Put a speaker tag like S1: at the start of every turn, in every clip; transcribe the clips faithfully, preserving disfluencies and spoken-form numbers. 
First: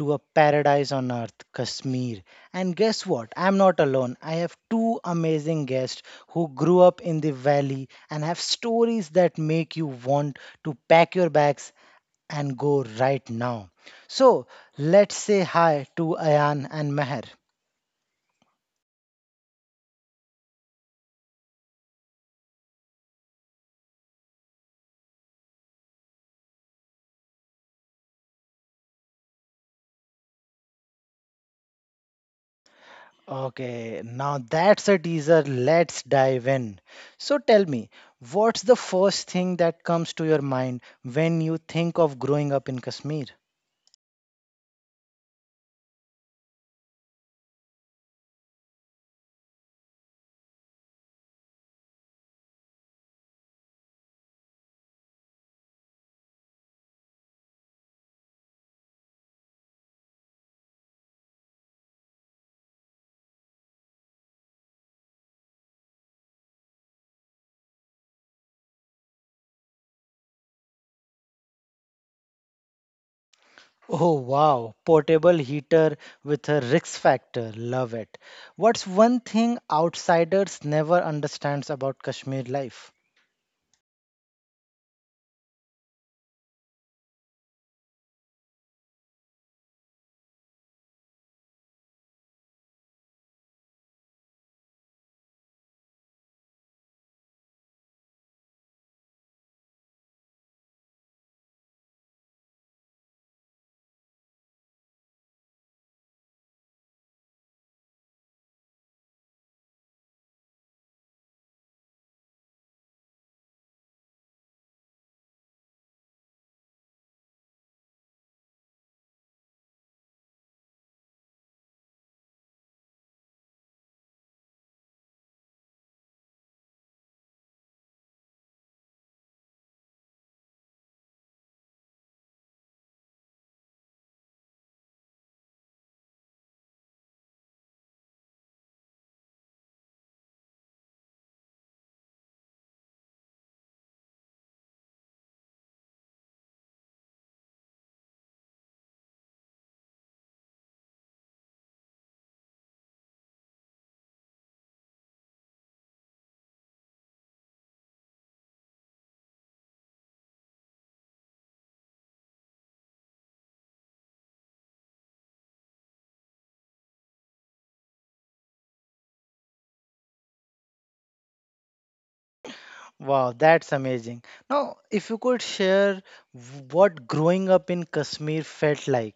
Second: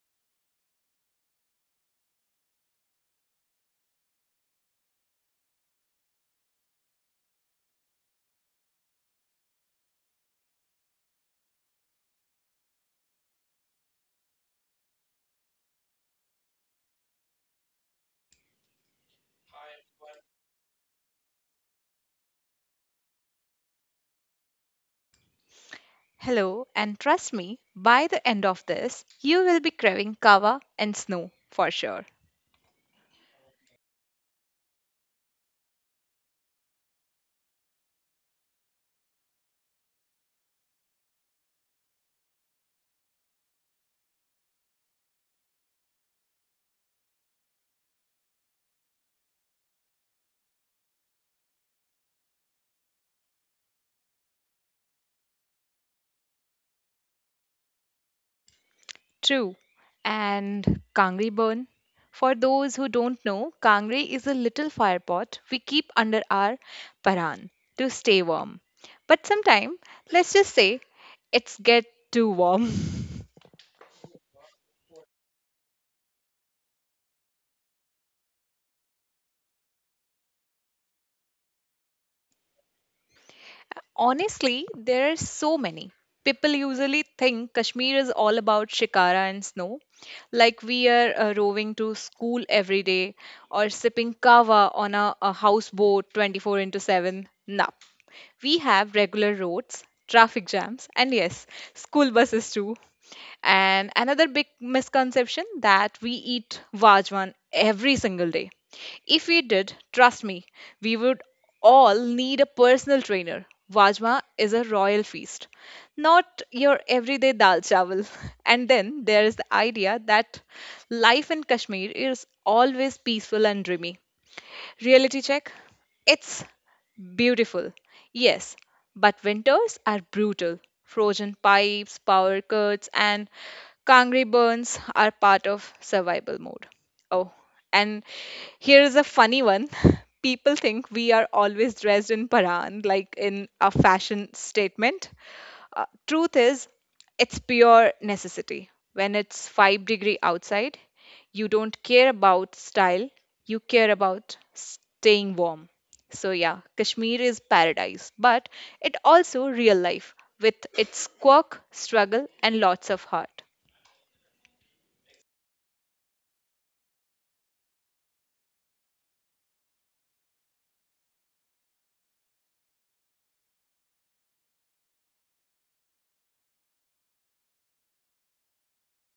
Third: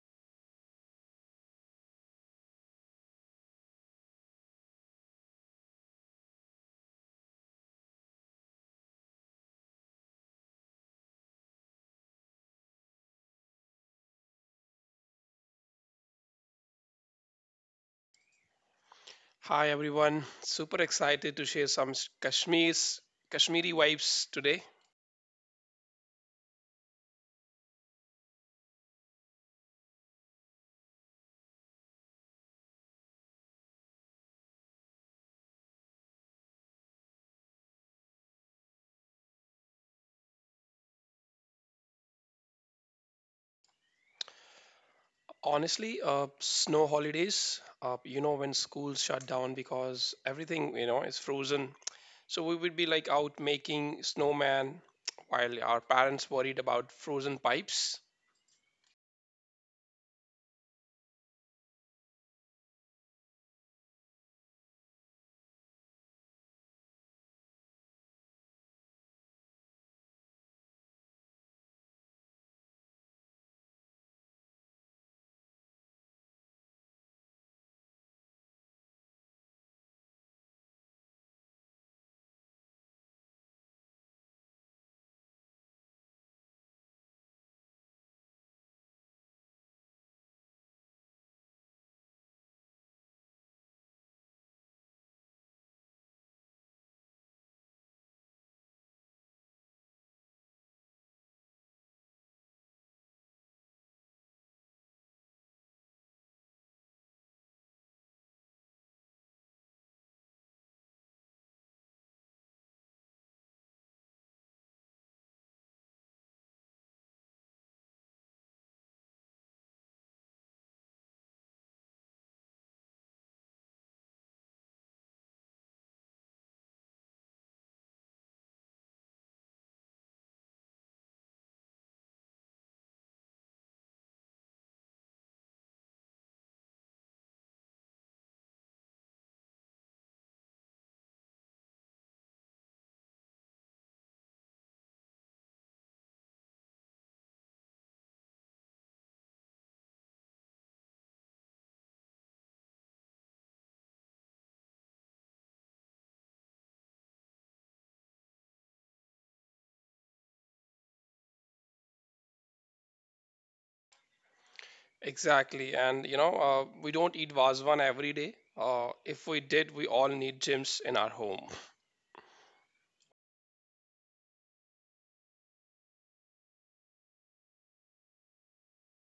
S1: to a paradise on earth, Kashmir. And guess what? I'm not alone. I have two amazing guests who grew up in the valley and have stories that make you want to pack your bags and go right now. So, let's say hi to Ayan and Meher.
S2: Hi everyone, super excited to share some s- Kashmir's Kashmiri vibes today.
S3: Hello, and trust me, by the end of this, you will be craving kava and snow for sure.
S1: Okay, now that's a teaser. Let's dive in. So tell me, what's the first thing that comes to your mind when you think of growing up in Kashmir?
S2: Honestly, uh, snow holidays, uh, you know, when schools shut down because everything, you know, is frozen. So we would be like out making snowman while our parents worried about frozen pipes.
S3: True. And kangri burn. For those who don't know, kangri is a little fire pot we keep under our paran to stay warm. But sometime, let's just say, it's get too warm.
S1: Oh wow, portable heater with a Rix factor. Love it. What's one thing outsiders never understands about Kashmir life?
S3: Honestly, there are so many. People usually think Kashmir is all about shikara and snow, like we are uh, rowing to school every day or sipping kava on a, a houseboat twenty four into seven. Nah, we have regular roads, traffic jams, and yes, school buses too. And another big misconception that we eat Vajwan every single day. If we did, trust me, we would all need a personal trainer. Vajma is a royal feast, not your everyday dal chawal. And then there is the idea that life in Kashmir is always peaceful and dreamy. Reality check. It's beautiful. Yes, but winters are brutal. Frozen pipes, power cuts, and Kangri burns are part of survival mode. Oh, and here is a funny one. People think we are always dressed in Paran, like in a fashion statement. Uh, truth is, it's pure necessity. When it's five degree outside, you don't care about style, you care about staying warm. So yeah, Kashmir is paradise, but it also real life with its quirk, struggle and lots of heart.
S2: Exactly. And, you know, uh, we don't eat Vazvan every day. Uh, if we did, we all need gyms in our home.
S1: Wow, that's amazing. Now, if you could share w- what growing up in Kashmir felt like.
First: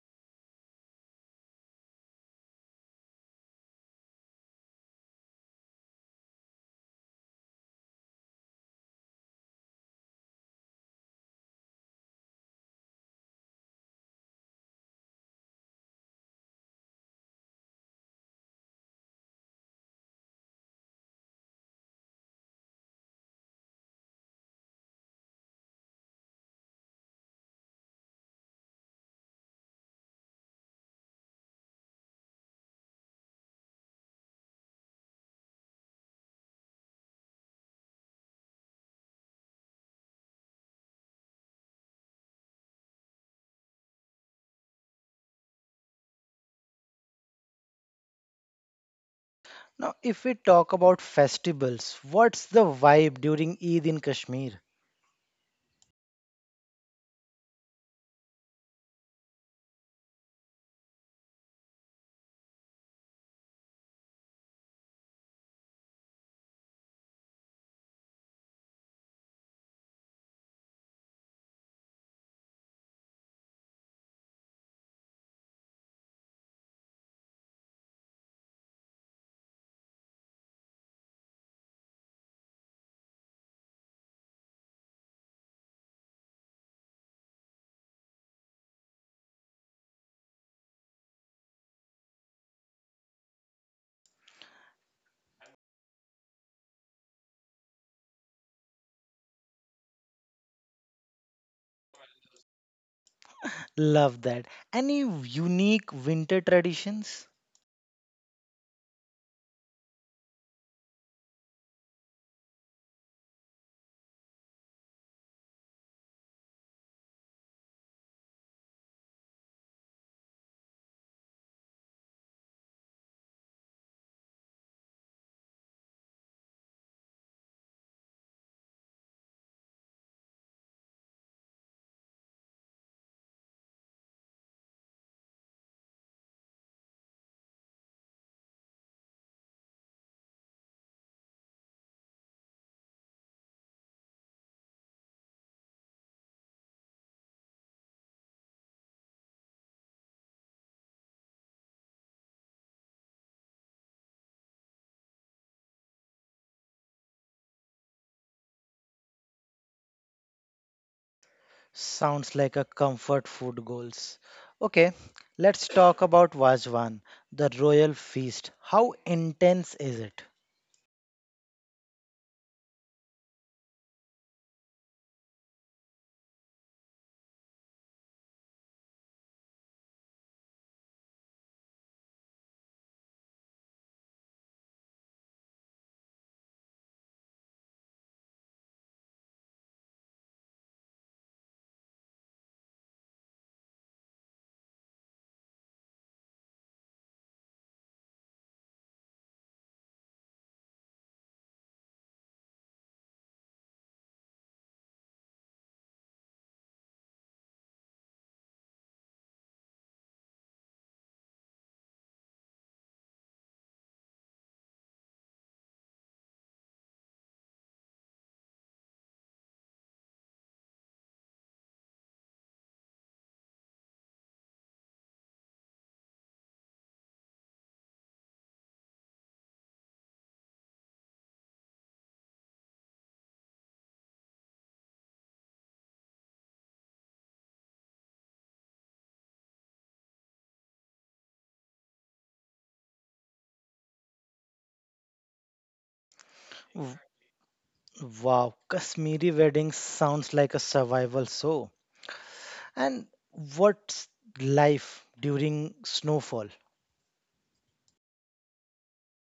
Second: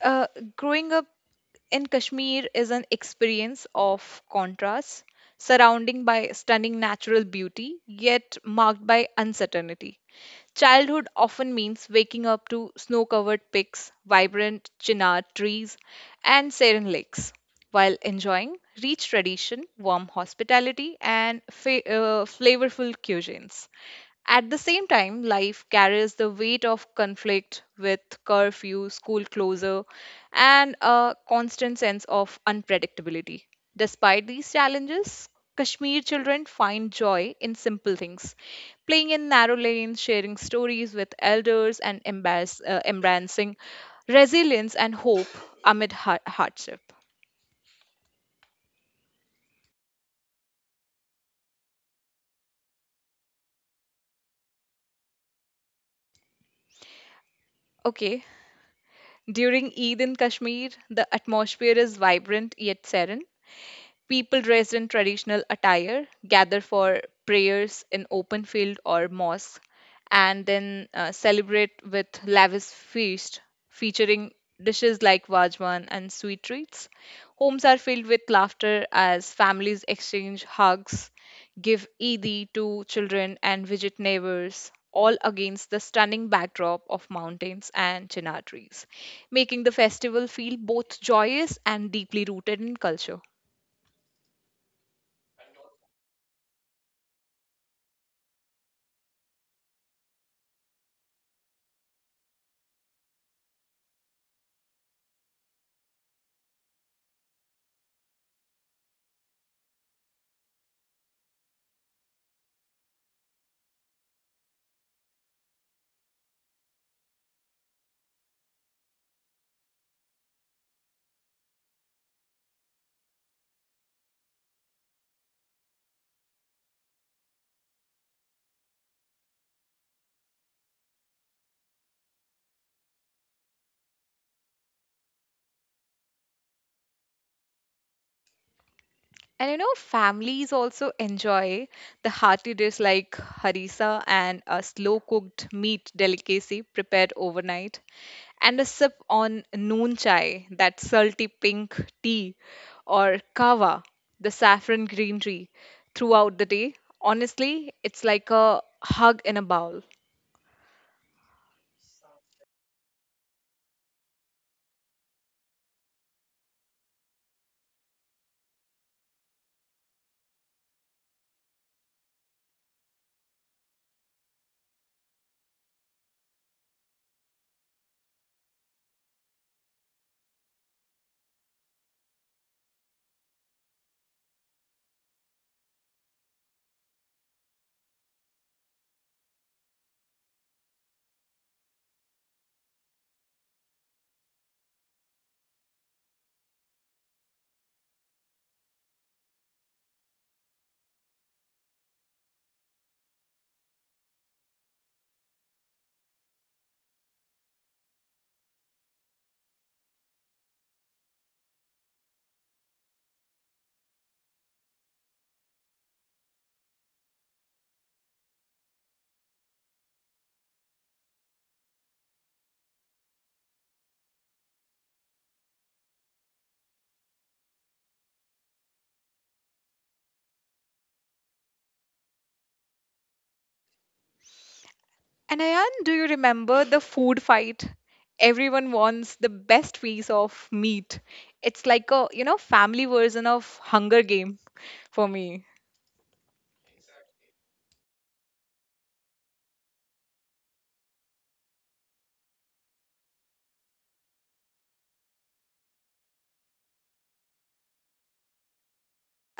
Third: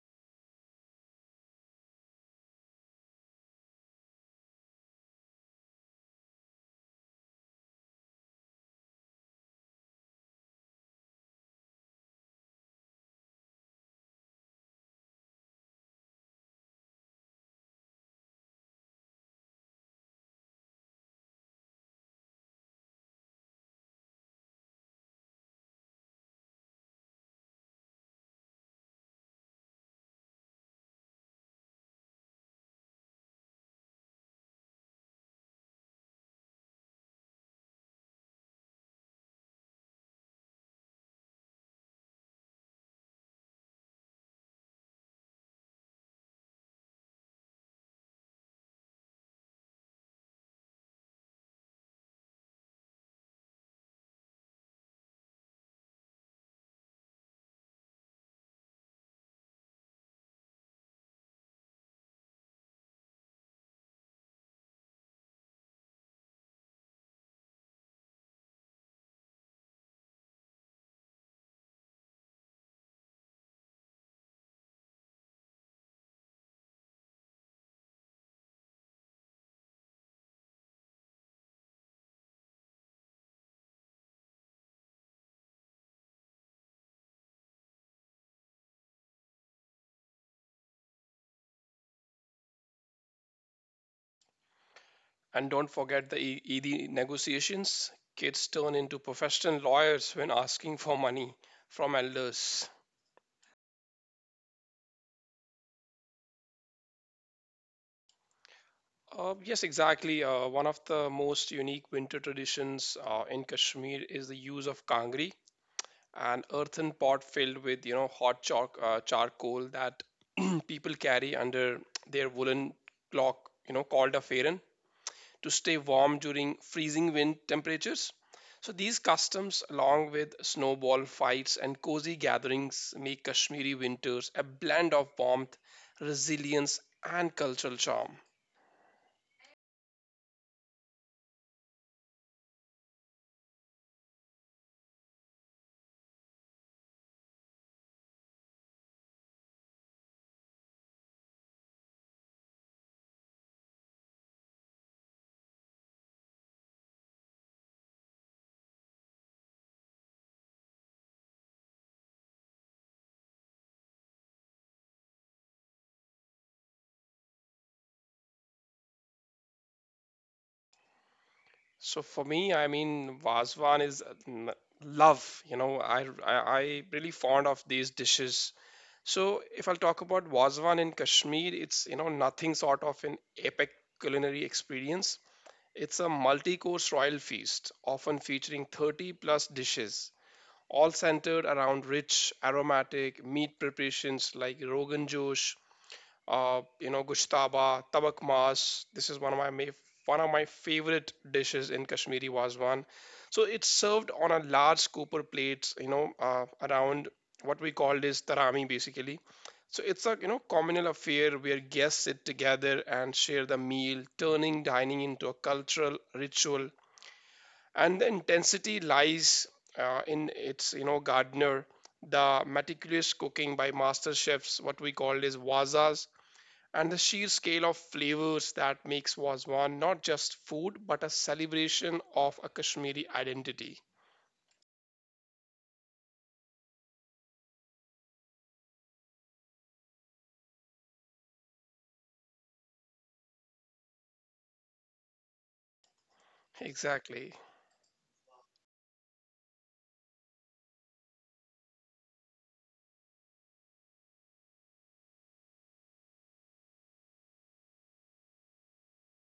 S3: Uh, growing up in Kashmir is an experience of contrasts, surrounding by stunning natural beauty, yet marked by uncertainty. Childhood often means waking up to snow covered peaks, vibrant chinar trees, and serene lakes while enjoying rich tradition, warm hospitality, and fa- uh, flavorful cuisines. At the same time, life carries the weight of conflict with curfew, school closure, and a constant sense of unpredictability. Despite these challenges, Kashmir children find joy in simple things, playing in narrow lanes, sharing stories with elders, and embarrass, uh, embracing resilience and hope amid har- hardship.
S1: Now, if we talk about festivals, what's the vibe during Eid in Kashmir?
S3: Okay. During Eid in Kashmir, the atmosphere is vibrant yet serene. People dressed in traditional attire gather for prayers in open field or mosque and then uh, celebrate with lavish feast featuring dishes like vajwan and sweet treats. Homes are filled with laughter as families exchange hugs, give Eid to children and visit neighbors, all against the stunning backdrop of mountains and chinar trees, making the festival feel both joyous and deeply rooted in culture.
S2: And don't forget the E- ED negotiations. Kids turn into professional lawyers when asking for money from elders.
S1: Love that. Any unique winter traditions?
S2: Uh, yes, exactly. Uh, one of the most unique winter traditions uh, in Kashmir is the use of kangri, an earthen pot filled with you know hot chalk, uh, charcoal that people carry under their woolen cloak, you know, called a fairan, to stay warm during freezing wind temperatures. So these customs, along with snowball fights and cozy gatherings, make Kashmiri winters a blend of warmth, resilience, and cultural charm.
S3: And you know, families also enjoy the hearty dish like harissa and a slow cooked meat delicacy prepared overnight, and a sip on noon chai, that salty pink tea, or kava, the saffron green tea, throughout the day. Honestly, it's like a hug in a bowl.
S1: Sounds like a comfort food goals. Okay, let's talk about Vajwan, the royal feast. How intense is it?
S2: So, for me, I mean, Vazwan is uh, n- love. You know, I, I, I really fond of these dishes. So, if I'll talk about Vazwan in Kashmir, it's, you know, nothing sort of an epic culinary experience. It's a multi course royal feast, often featuring thirty plus dishes, all centered around rich, aromatic meat preparations like Rogan Josh, uh, you know, gushtaba, tabak mas. This is one of my ma- one of my favorite dishes in Kashmiri Wazwan. So it's served on a large copper plate, you know, uh, around what we call is tarami basically. So it's a you know communal affair where guests sit together and share the meal, turning dining into a cultural ritual. And the intensity lies uh, in its you know gardener, the meticulous cooking by master chefs, what we call is wazas, and the sheer scale of flavors that makes Wazwan not just food but a celebration of a Kashmiri identity.
S3: And Ayan, do you remember the food fight? Everyone wants the best piece of meat. It's like a, you know, family version of Hunger Game for me.
S1: W-
S2: Exactly.
S1: Wow, Kashmiri weddings sounds like a survival show. And what's life during snowfall?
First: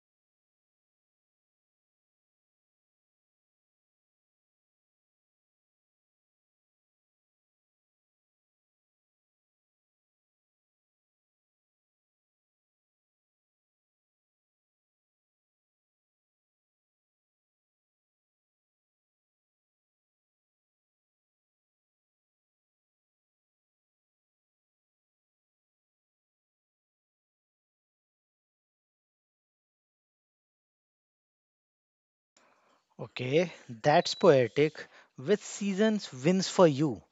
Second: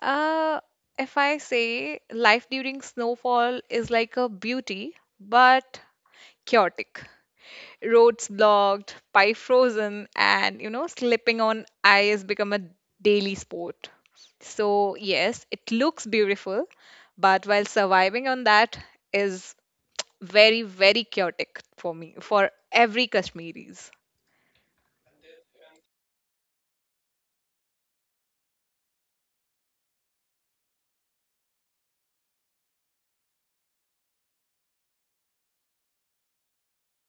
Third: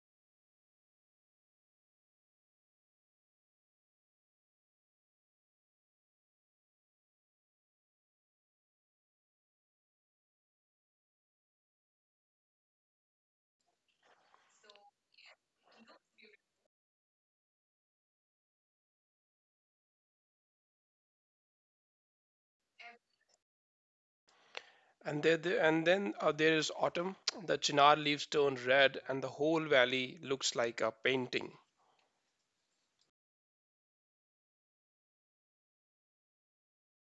S3: Uh, if I say life during snowfall is like a beauty, but chaotic. Roads blocked, pie frozen, and you know, slipping on ice become a daily sport. So, yes, it looks beautiful, but while surviving on that is very very chaotic for me for every kashmiris.
S2: And there, there- and then uh, there is autumn. The chinar leaves turn red, and the whole valley looks like a painting.
S1: Okay, that's poetic. Which seasons wins for you?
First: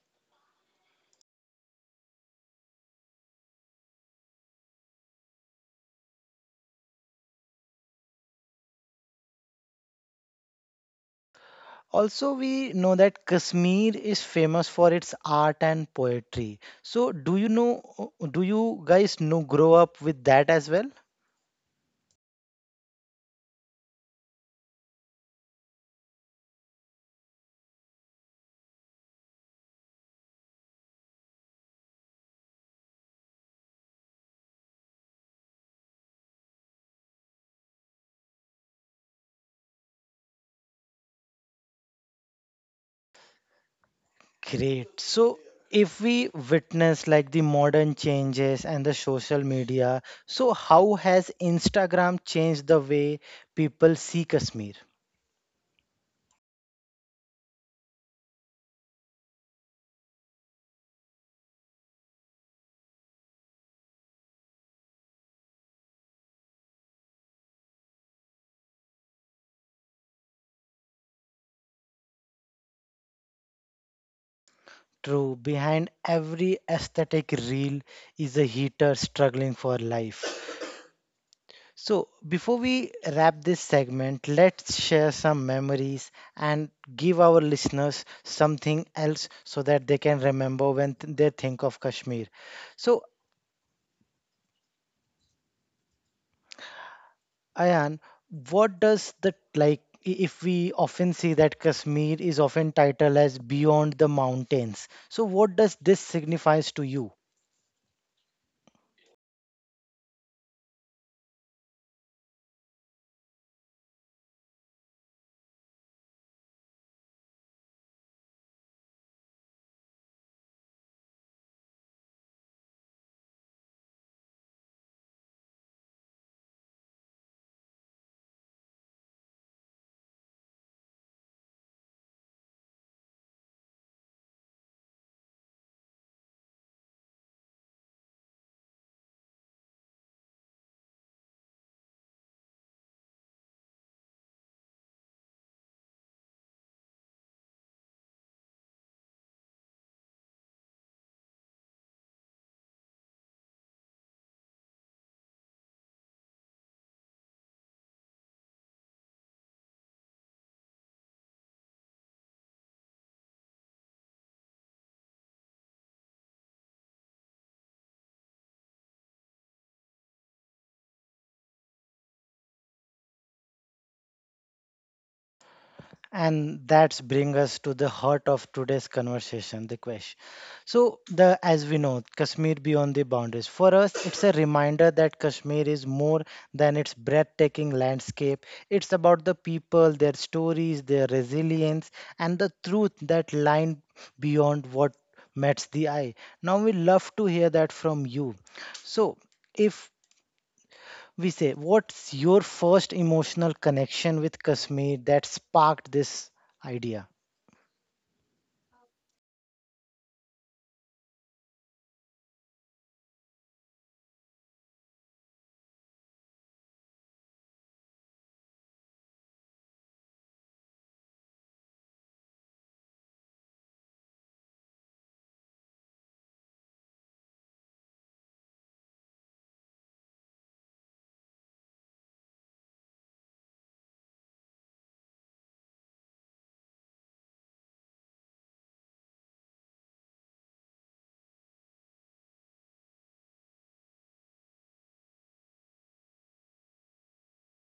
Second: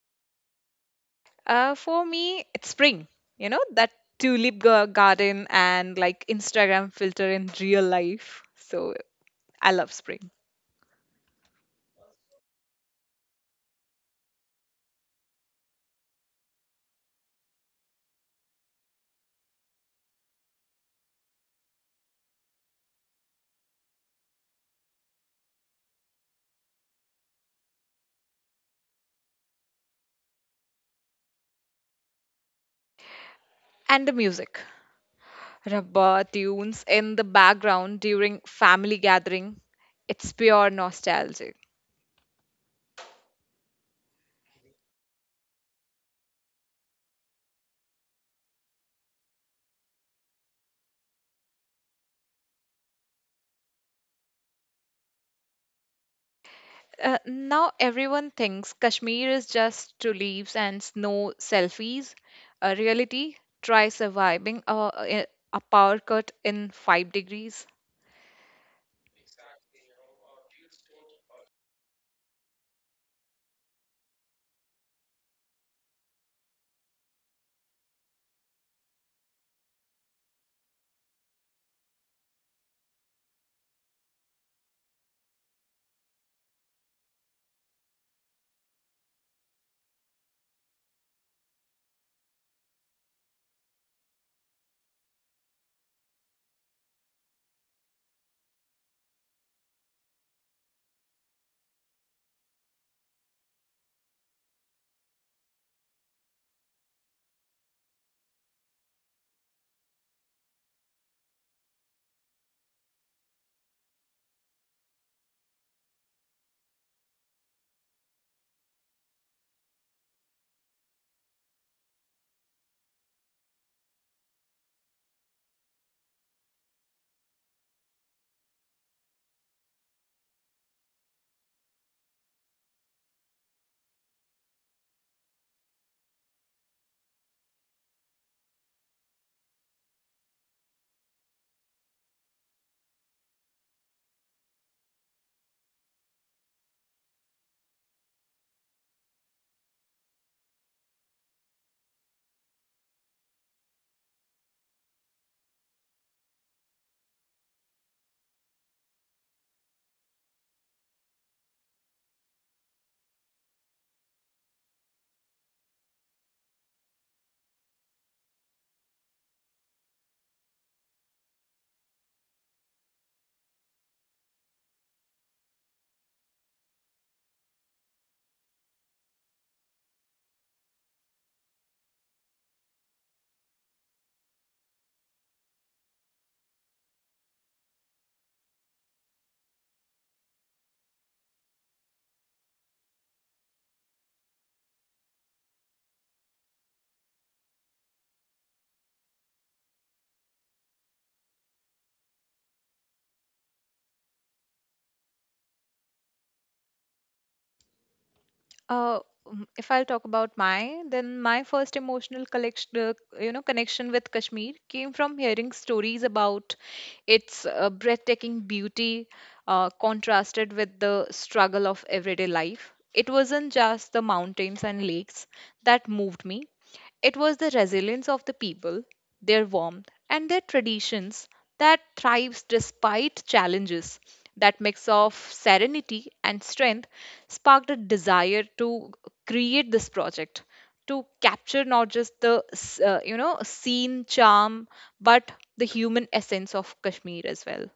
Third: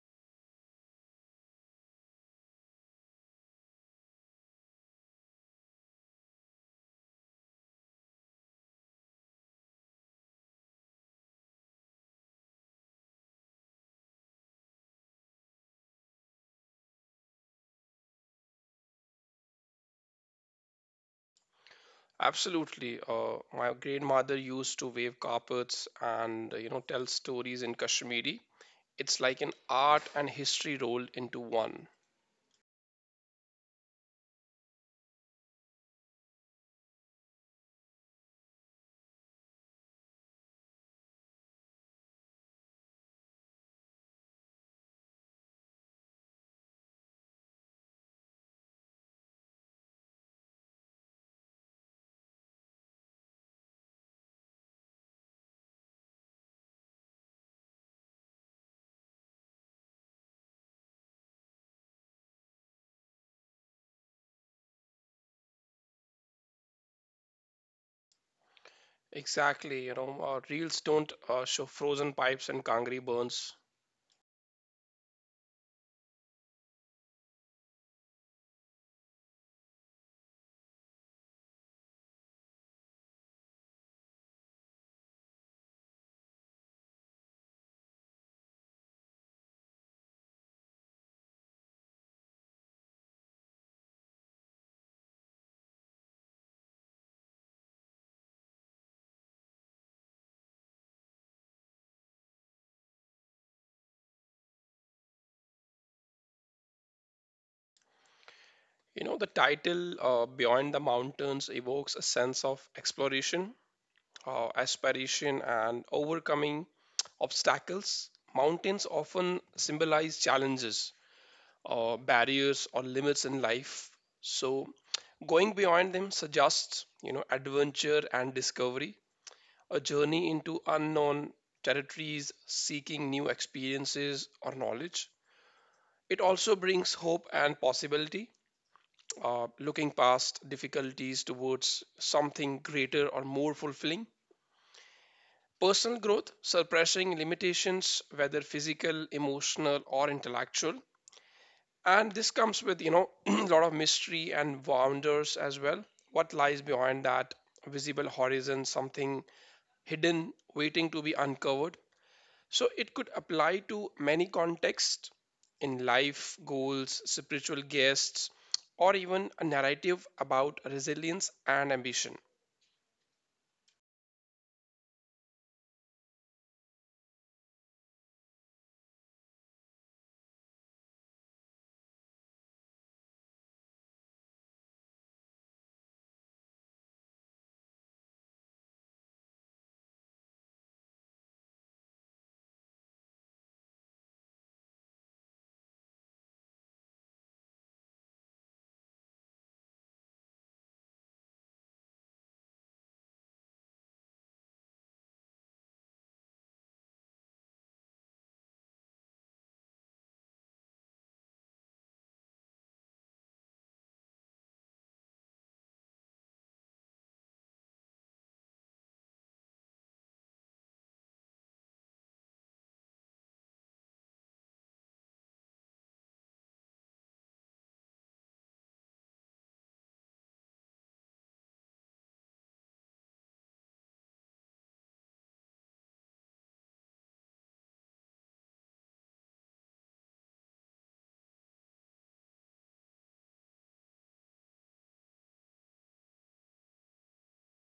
S3: Uh, for me it's spring, you know, that tulip gar- garden and like instagram filter in real life, so I love spring.
S1: Also, we know that Kashmir is famous for its art and poetry. So, do you know, do you guys know, grow up with that as well?
S2: Absolutely. Uh, my grandmother used to wave carpets and uh, you know tell stories in Kashmiri. It's like an art and history rolled into one.
S3: And the music, rabba tunes in the background during family gathering, it's pure nostalgia.
S1: Great. So, if we witness like the modern changes and the social media, so how has Instagram changed the way people see Kashmir?
S3: Uh, now everyone thinks Kashmir is just tulips and snow selfies. Uh, reality, try surviving a, a a power cut in five degrees.
S2: Exactly. You know, uh, reels don't uh, show frozen pipes and kangri burns.
S1: True, behind every aesthetic reel is a heater struggling for life. So, before we wrap this segment, let's share some memories and give our listeners something else so that they can remember when th- they think of Kashmir. So, Ayan, what does the like i- if we often see that Kashmir is often titled as beyond the mountains. So, what does this signifies to you?
S2: You know, the title uh, Beyond the Mountains evokes a sense of exploration, uh, aspiration, and overcoming obstacles. Mountains often symbolize challenges, uh, barriers, or limits in life. So, going beyond them suggests, you know, adventure and discovery, a journey into unknown territories, seeking new experiences or knowledge. It also brings hope and possibility, uh, looking past difficulties towards something greater or more fulfilling. Personal growth, suppressing limitations, whether physical, emotional, or intellectual. And this comes with, you know, a lot of mystery and wonders as well. What lies behind that visible horizon, something hidden, waiting to be uncovered. So it could apply to many contexts in life, goals, spiritual guests, or even a narrative about resilience and ambition.
S1: And that's bring us to the heart of today's conversation, the question. So the as we know, Kashmir beyond the boundaries. For us, it's a reminder that Kashmir is more than its breathtaking landscape. It's about the people, their stories, their resilience, and the truth that lie beyond what meets the eye. Now we love to hear that from you. So if we say, what's your first emotional connection with Kashmir that sparked this idea?
S3: Uh, mm, if I'll talk about my, then my first emotional collection, uh, you know, connection with Kashmir came from hearing stories about its uh, breathtaking beauty, uh, contrasted with the struggle of everyday life. It wasn't just the mountains and lakes that moved me. It was the resilience of the people, their warmth, and their traditions that thrives despite challenges. That mix of serenity and strength sparked a desire to create this project to capture not just the s- uh, you know scene charm but the human essence of Kashmir as well.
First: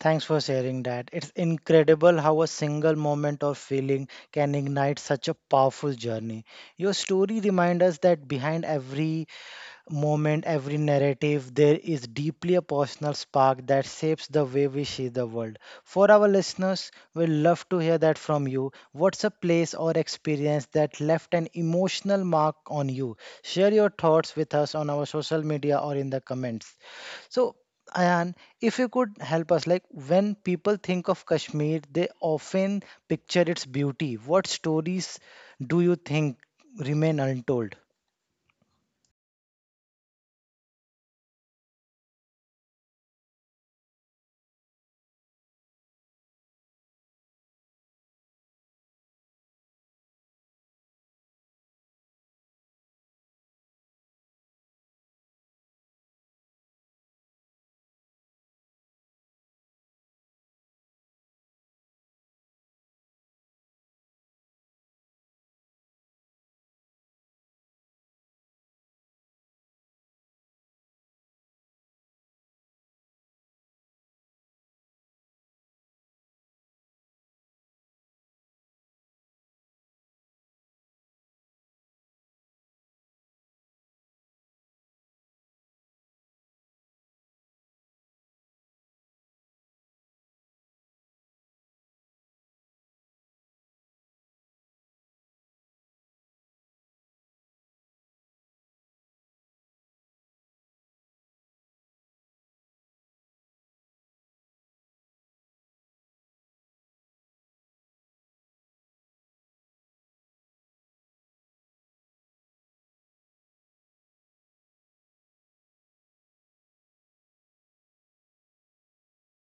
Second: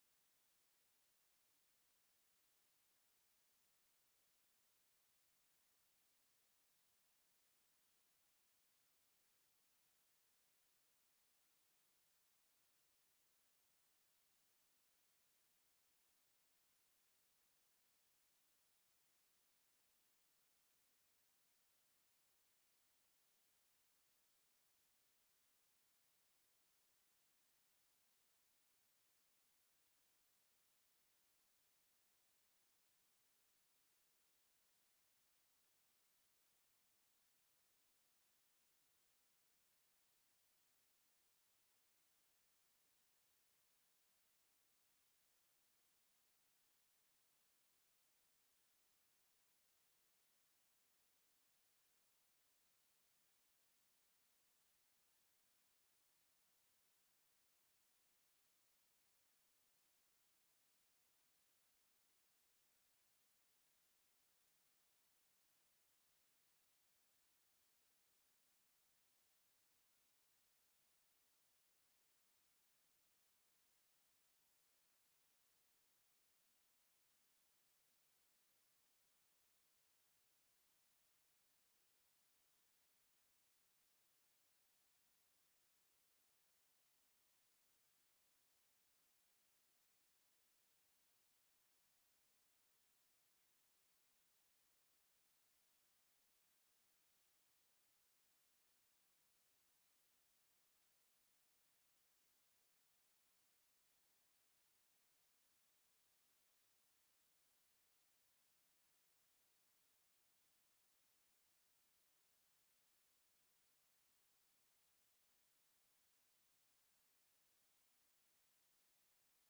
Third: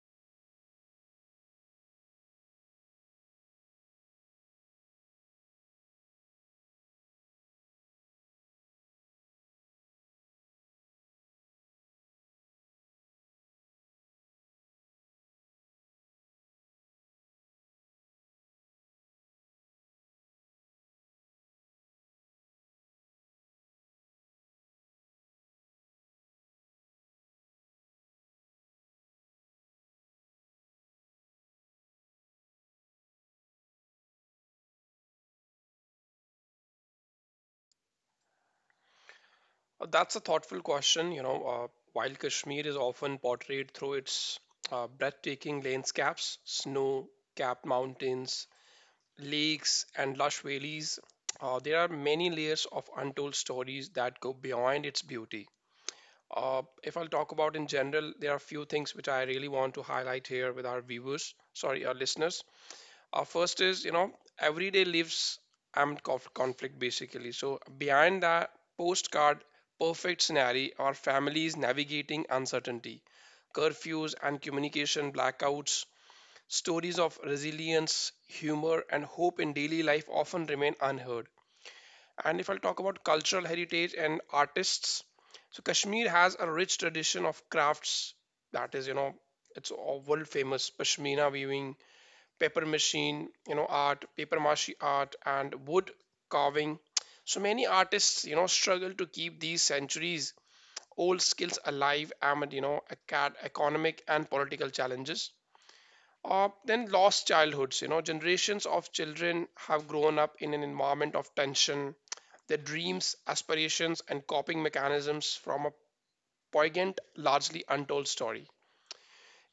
S1: Thanks for sharing that. It's incredible how a single moment of feeling can ignite such a powerful journey. Your story reminds us that behind every moment, every narrative, there is deeply a personal spark that shapes the way we see the world. For our listeners, we love to hear that from you. What's a place or experience that left an emotional mark on you? Share your thoughts with us on our social media or in the comments. So, Ayan, if you could help us, like when people think of Kashmir, they often picture its beauty. What stories do you think remain untold?
S2: Uh, That's a thoughtful question, you know. Uh, while Kashmir is often portrayed through its uh, breathtaking landscapes, snow capped mountains, lakes, and lush valleys, uh, there are many layers of untold stories that go beyond its beauty. Uh, if I'll talk about in general, there are a few things which I really want to highlight here with our viewers, sorry, our listeners. Uh, first is, you know, everyday lives armed conflict basically. So behind that postcard, perfect scenario are families navigating uncertainty, curfews and communication blackouts. Stories of resilience, humor, and hope in daily life often remain unheard. And if I'll talk about cultural heritage and artists, so Kashmir has a rich tradition of crafts that is, you know, it's all world famous pashmina weaving, paper machine, you know, art, paper mache art, and wood carving. So many artists, you know, struggle to keep these centuries old skills alive amid, you know, acad- economic and political challenges. Uh, then lost childhoods. You know, generations of children have grown up in an environment of tension. Their dreams, aspirations, and coping mechanisms from a poignant, largely untold story.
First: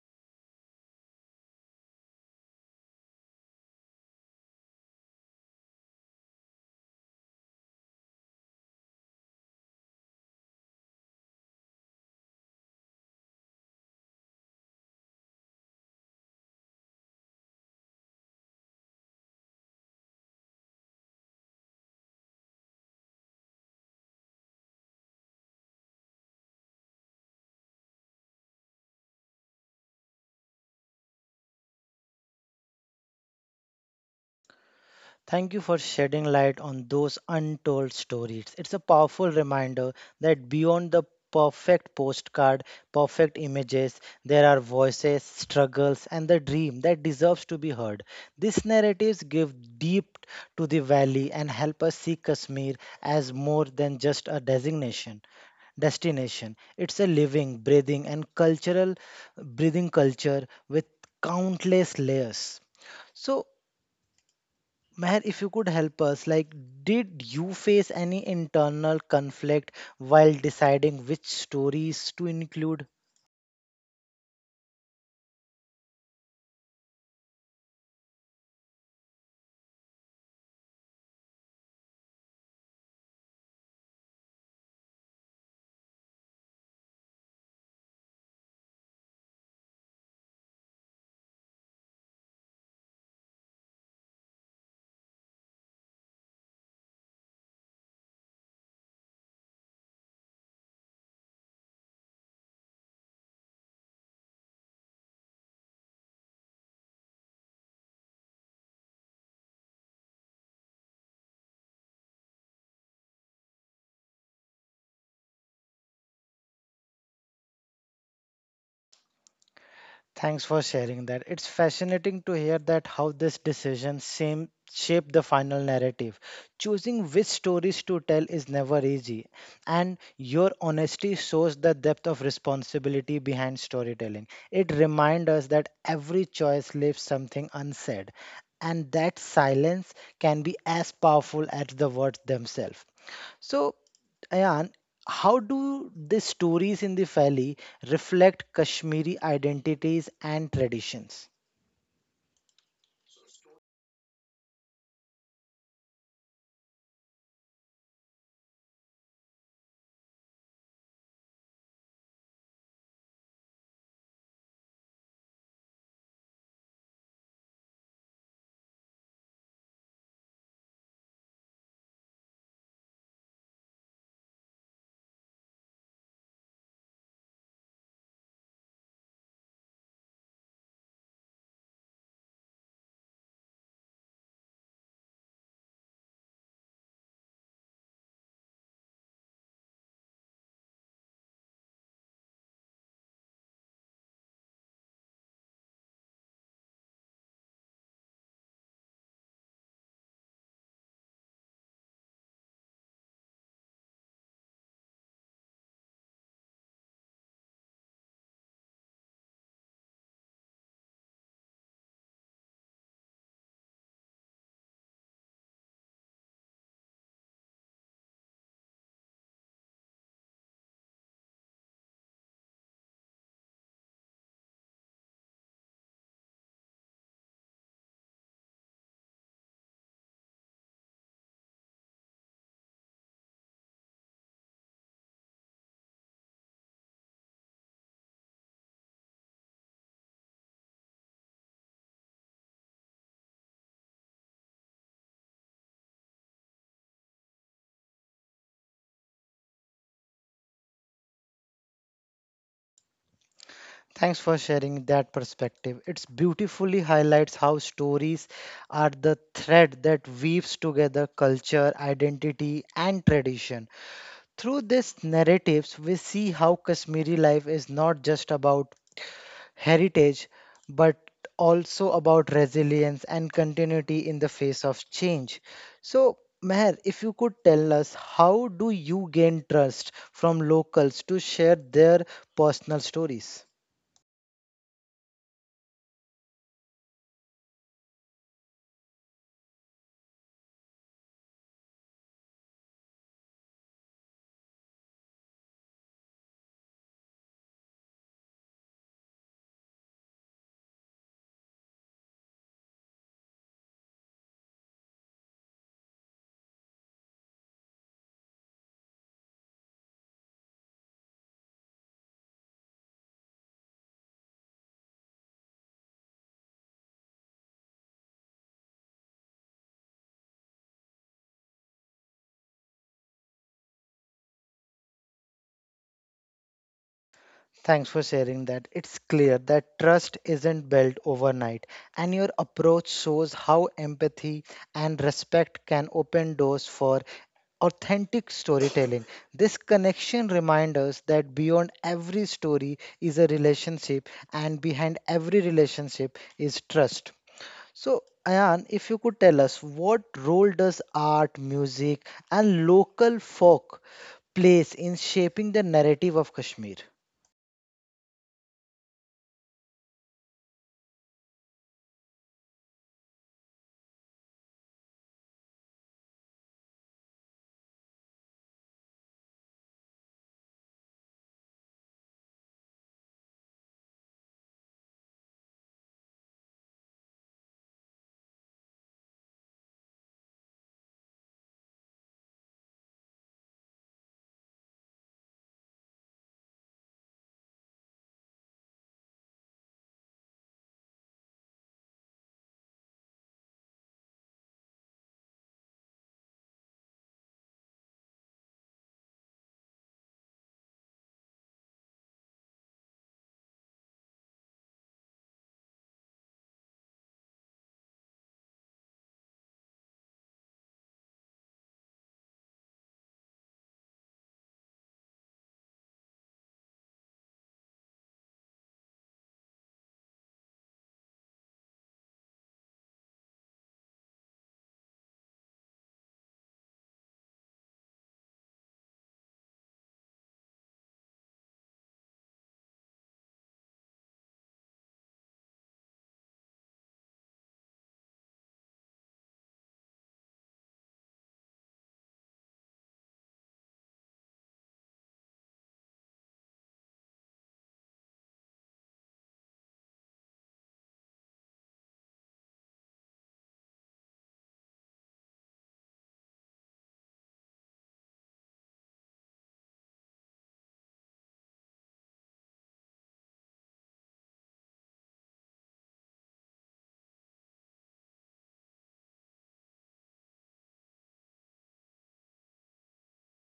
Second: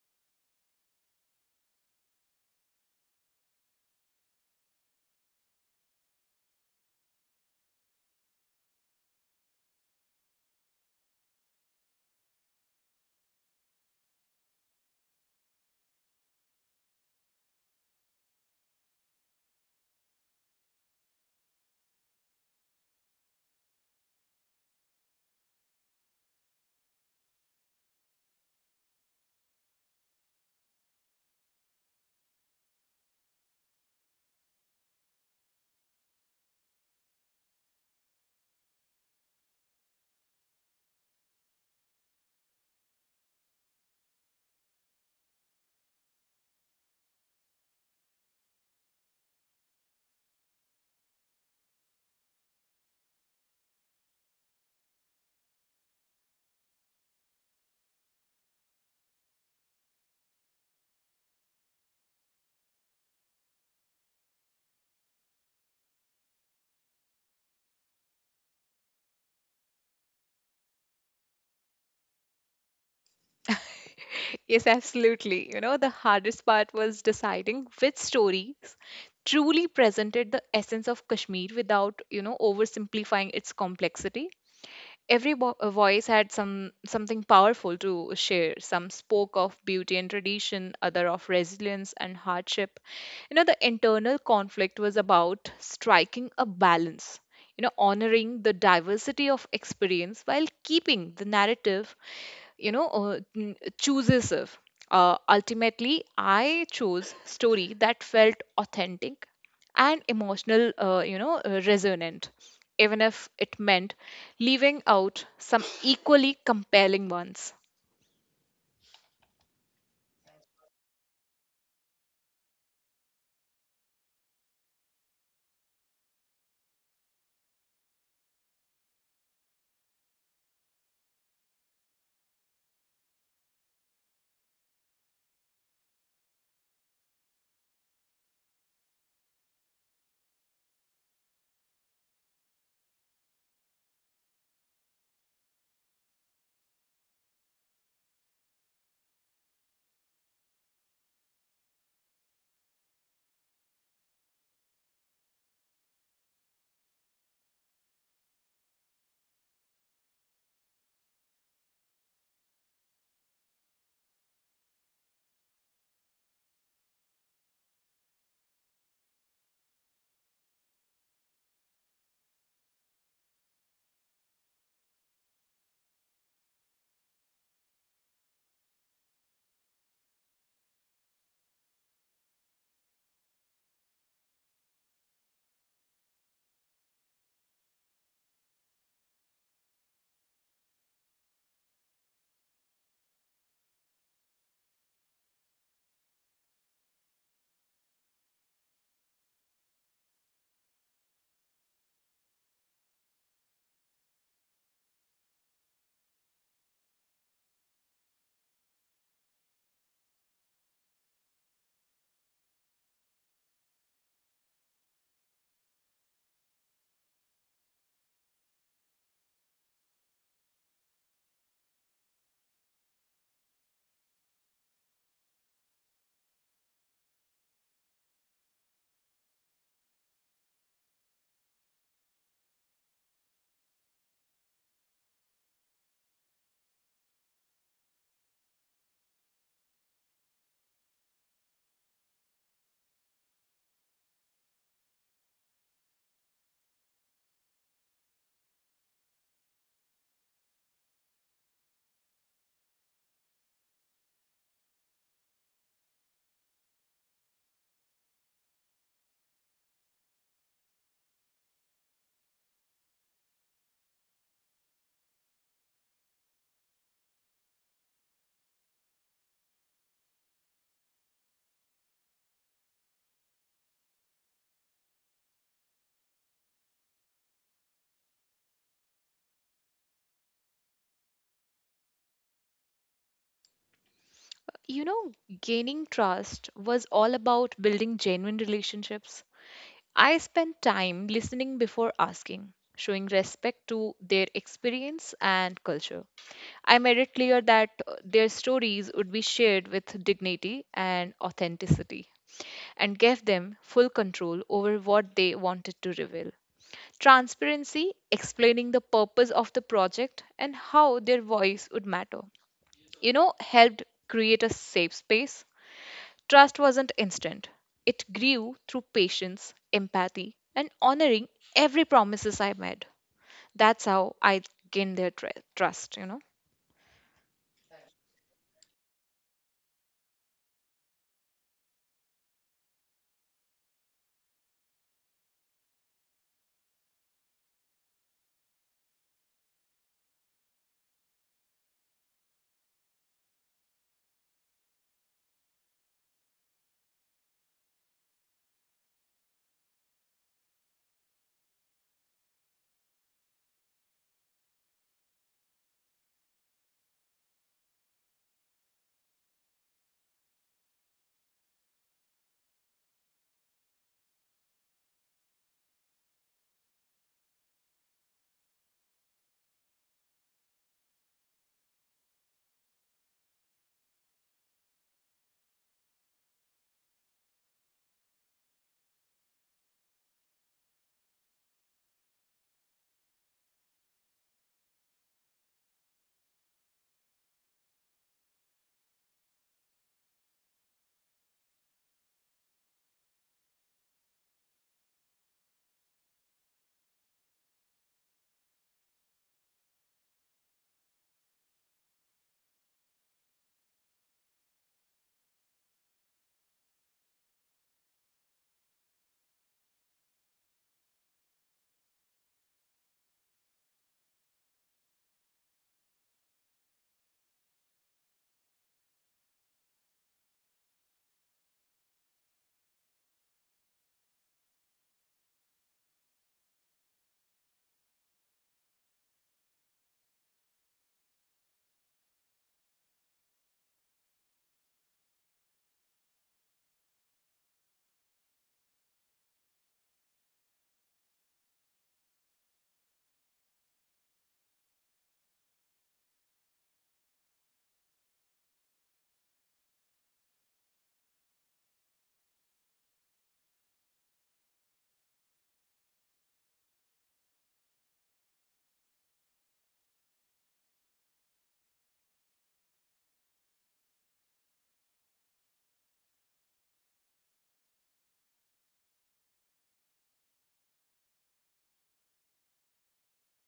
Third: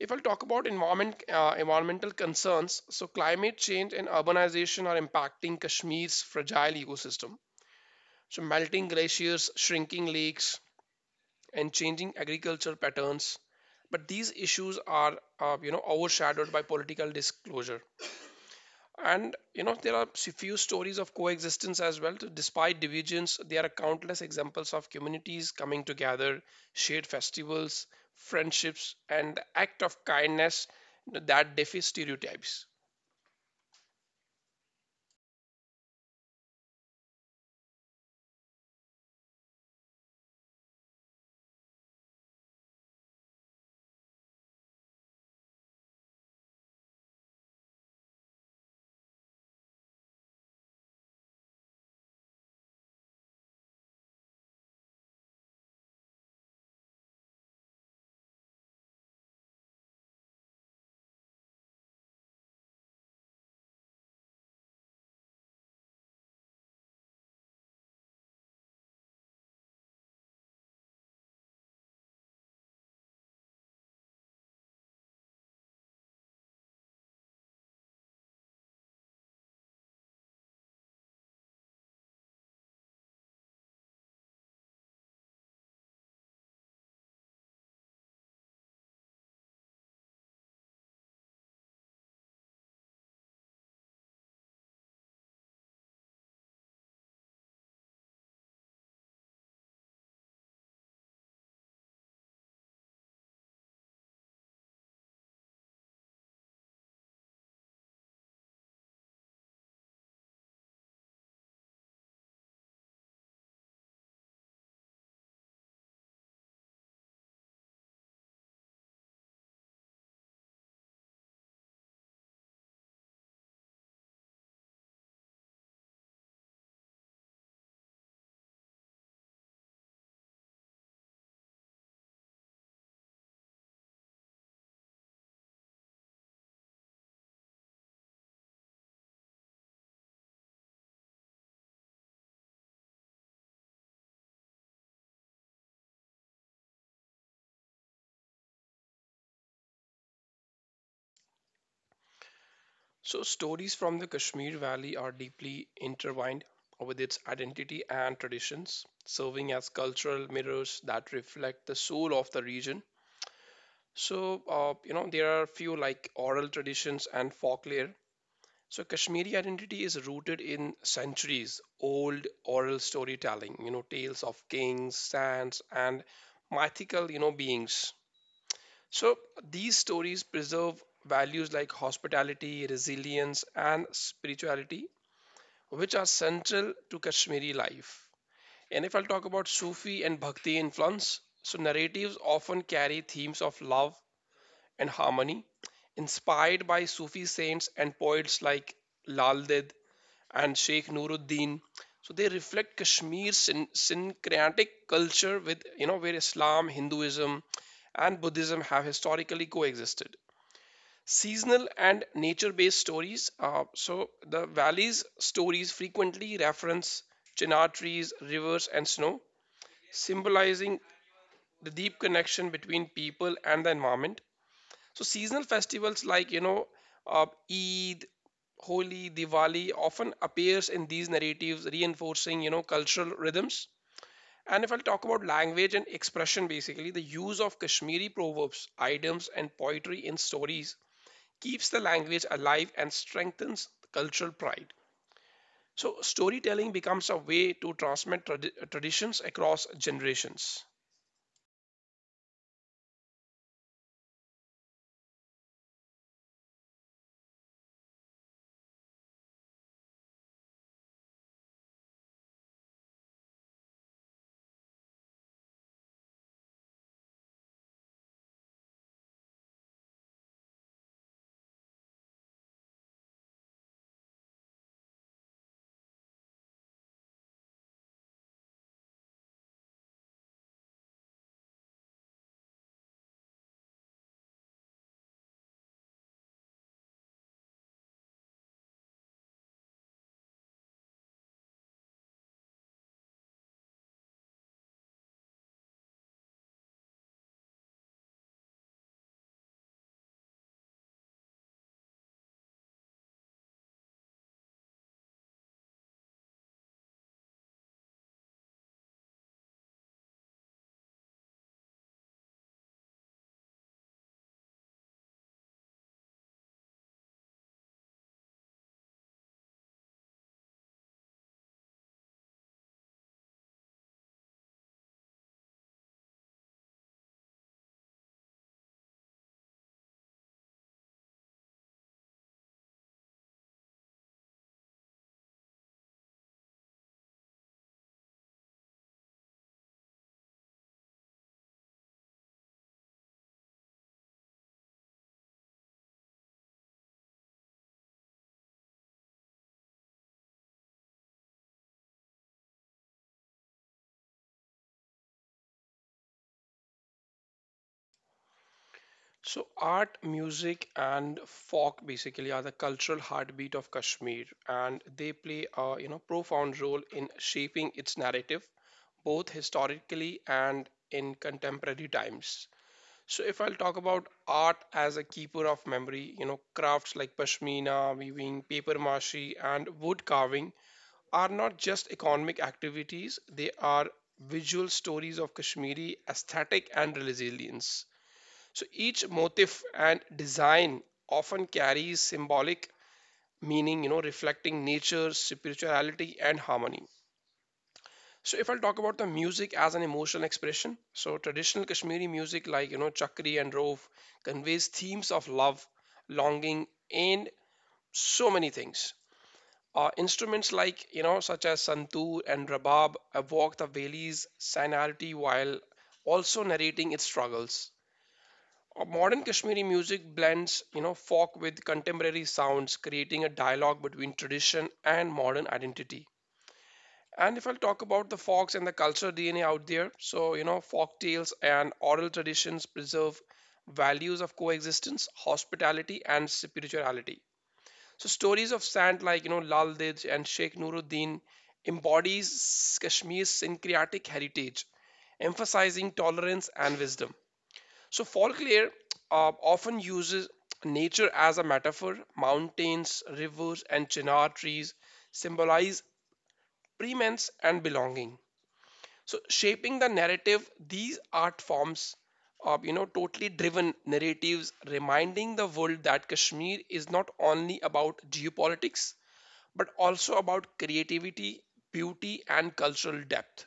S2: If I'll talk about environment, uh, environmental concerns, so climate change and urbanization are impacting Kashmir's fragile ecosystem. So melting glaciers, shrinking lakes, and changing agricultural patterns. But these issues are, uh, you know, overshadowed by political disclosure. And you know, there are s- few stories of coexistence as well, too. Despite divisions, there are countless examples of communities coming together, shared festivals, friendships, and the act of kindness that defy stereotypes.
S1: Thank you for shedding light on those untold stories. It's a powerful reminder that beyond the perfect postcard, perfect images, there are voices, struggles, and the dream that deserves to be heard. These narratives give deep to the valley and help us see Kashmir as more than just a designation destination. It's a living, breathing, and cultural breathing culture with countless layers. So Meher, if you could help us, like, did you face any internal conflict while deciding which stories to include?
S3: Yes, absolutely. You know, the hardest part was deciding which stories truly presented the essence of Kashmir without, you know, oversimplifying its complexity. Every bo- uh, voice had some something powerful to share. Some spoke of beauty and tradition, other of resilience and hardship. You know, the internal conflict was about striking a balance. You know, honoring the diversity of experience while keeping the narrative you know uh, n- chooses if, uh, ultimately I chose story that felt authentic and emotional, uh, you know, uh, resonant, even if it meant leaving out some equally compelling ones.
S1: Thanks for sharing that. It's fascinating to hear that how this decision same shape the final narrative. Choosing which stories to tell is never easy, and your honesty shows the depth of responsibility behind storytelling. It reminds us that every choice leaves something unsaid, and that silence can be as powerful as the words themselves. So Ayan, how do the stories in the valley reflect Kashmiri identities and traditions?
S2: So, stories from the Kashmir Valley are deeply intertwined with its identity and traditions, serving as cultural mirrors that reflect the soul of the region. So, uh, you know, there are few like oral traditions and folklore. So Kashmiri identity is rooted in centuries old oral storytelling, you know, tales of kings, saints, and mythical, you know, beings. So these stories preserve values like hospitality, resilience, and spirituality, which are central to Kashmiri life. And if I'll talk about Sufi and Bhakti influence, so narratives often carry themes of love and harmony, inspired by Sufi saints and poets like Lal Ded and Sheikh Nuruddin. So they reflect Kashmir's syn- syncretic culture, with, you know, where Islam, Hinduism, and Buddhism have historically coexisted. Seasonal and nature based stories. Uh, so the valley's stories frequently reference chinar trees, rivers, and snow, symbolizing the deep connection between people and the environment. So seasonal festivals like you know uh, Eid, Holi, Diwali often appears in these narratives, reinforcing you know cultural rhythms. And if I'll talk about language and expression, basically the use of Kashmiri proverbs, idioms, and poetry in stories keeps the language alive and strengthens cultural pride. So storytelling becomes a way to transmit trad- traditions across generations.
S1: Thanks for sharing that perspective. It beautifully highlights how stories are the thread that weaves together culture, identity, and tradition. Through these narratives, we see how Kashmiri life is not just about heritage, but also about resilience and continuity in the face of change. So, Meher, if you could tell us, how do you gain trust from locals to share their personal stories?
S3: You know, gaining trust was all about building genuine relationships. I spend time listening before asking, showing respect to their experience and culture. I made it clear that uh, their stories would be shared with dignity and authenticity and gave them full control over what they wanted to reveal. Transparency, explaining the purpose of the project and how their voice would matter, you know, helped create a safe space. Trust wasn't instant. It grew through patience, empathy, and honoring every promises I made. That's how I gained their tr- trust, you know.
S1: Thanks for sharing that. It's clear that trust isn't built overnight, and your approach shows how empathy and respect can open doors for authentic storytelling. This connection reminds us that beyond every story is a relationship, and behind every relationship is trust. So, Ayan, if you could tell us what role does art, music, and local folk plays in shaping the narrative of Kashmir?
S2: So, art, music, and folk basically are the cultural heartbeat of Kashmir, and they play a you know profound role in shaping its narrative, both historically and in contemporary times. So, if I'll talk about art as a keeper of memory, you know, crafts like pashmina, weaving, paper mache, and wood carving are not just economic activities; they are visual stories of Kashmiri aesthetic and resilience. So each motif and design often carries symbolic meaning, you know, reflecting nature, spirituality, and harmony. So if I'll talk about the music as an emotional expression, so traditional Kashmiri music like you know Chakri and Rov conveys themes of love, longing, and so many things. Uh, instruments like you know such as santoor and rabab evoke the valley's sanality while also narrating its struggles. Uh, Modern Kashmiri music blends, you know, folk with contemporary sounds, creating a dialogue between tradition and modern identity. And if I'll talk about the folks and the cultural D N A out there, so you know, folk tales and oral traditions preserve values of coexistence, hospitality, and spirituality. So stories of saint like you know Lal Dij and Sheikh Nuruddin embodies Kashmir's syncretic heritage, emphasizing tolerance and wisdom. So folklore uh, often uses nature as a metaphor. Mountains, rivers, and chinar trees symbolize preeminence and belonging. So shaping the narrative, these art forms are, you know, totally driven narratives, reminding the world that Kashmir is not only about geopolitics, but also about creativity, beauty, and cultural depth.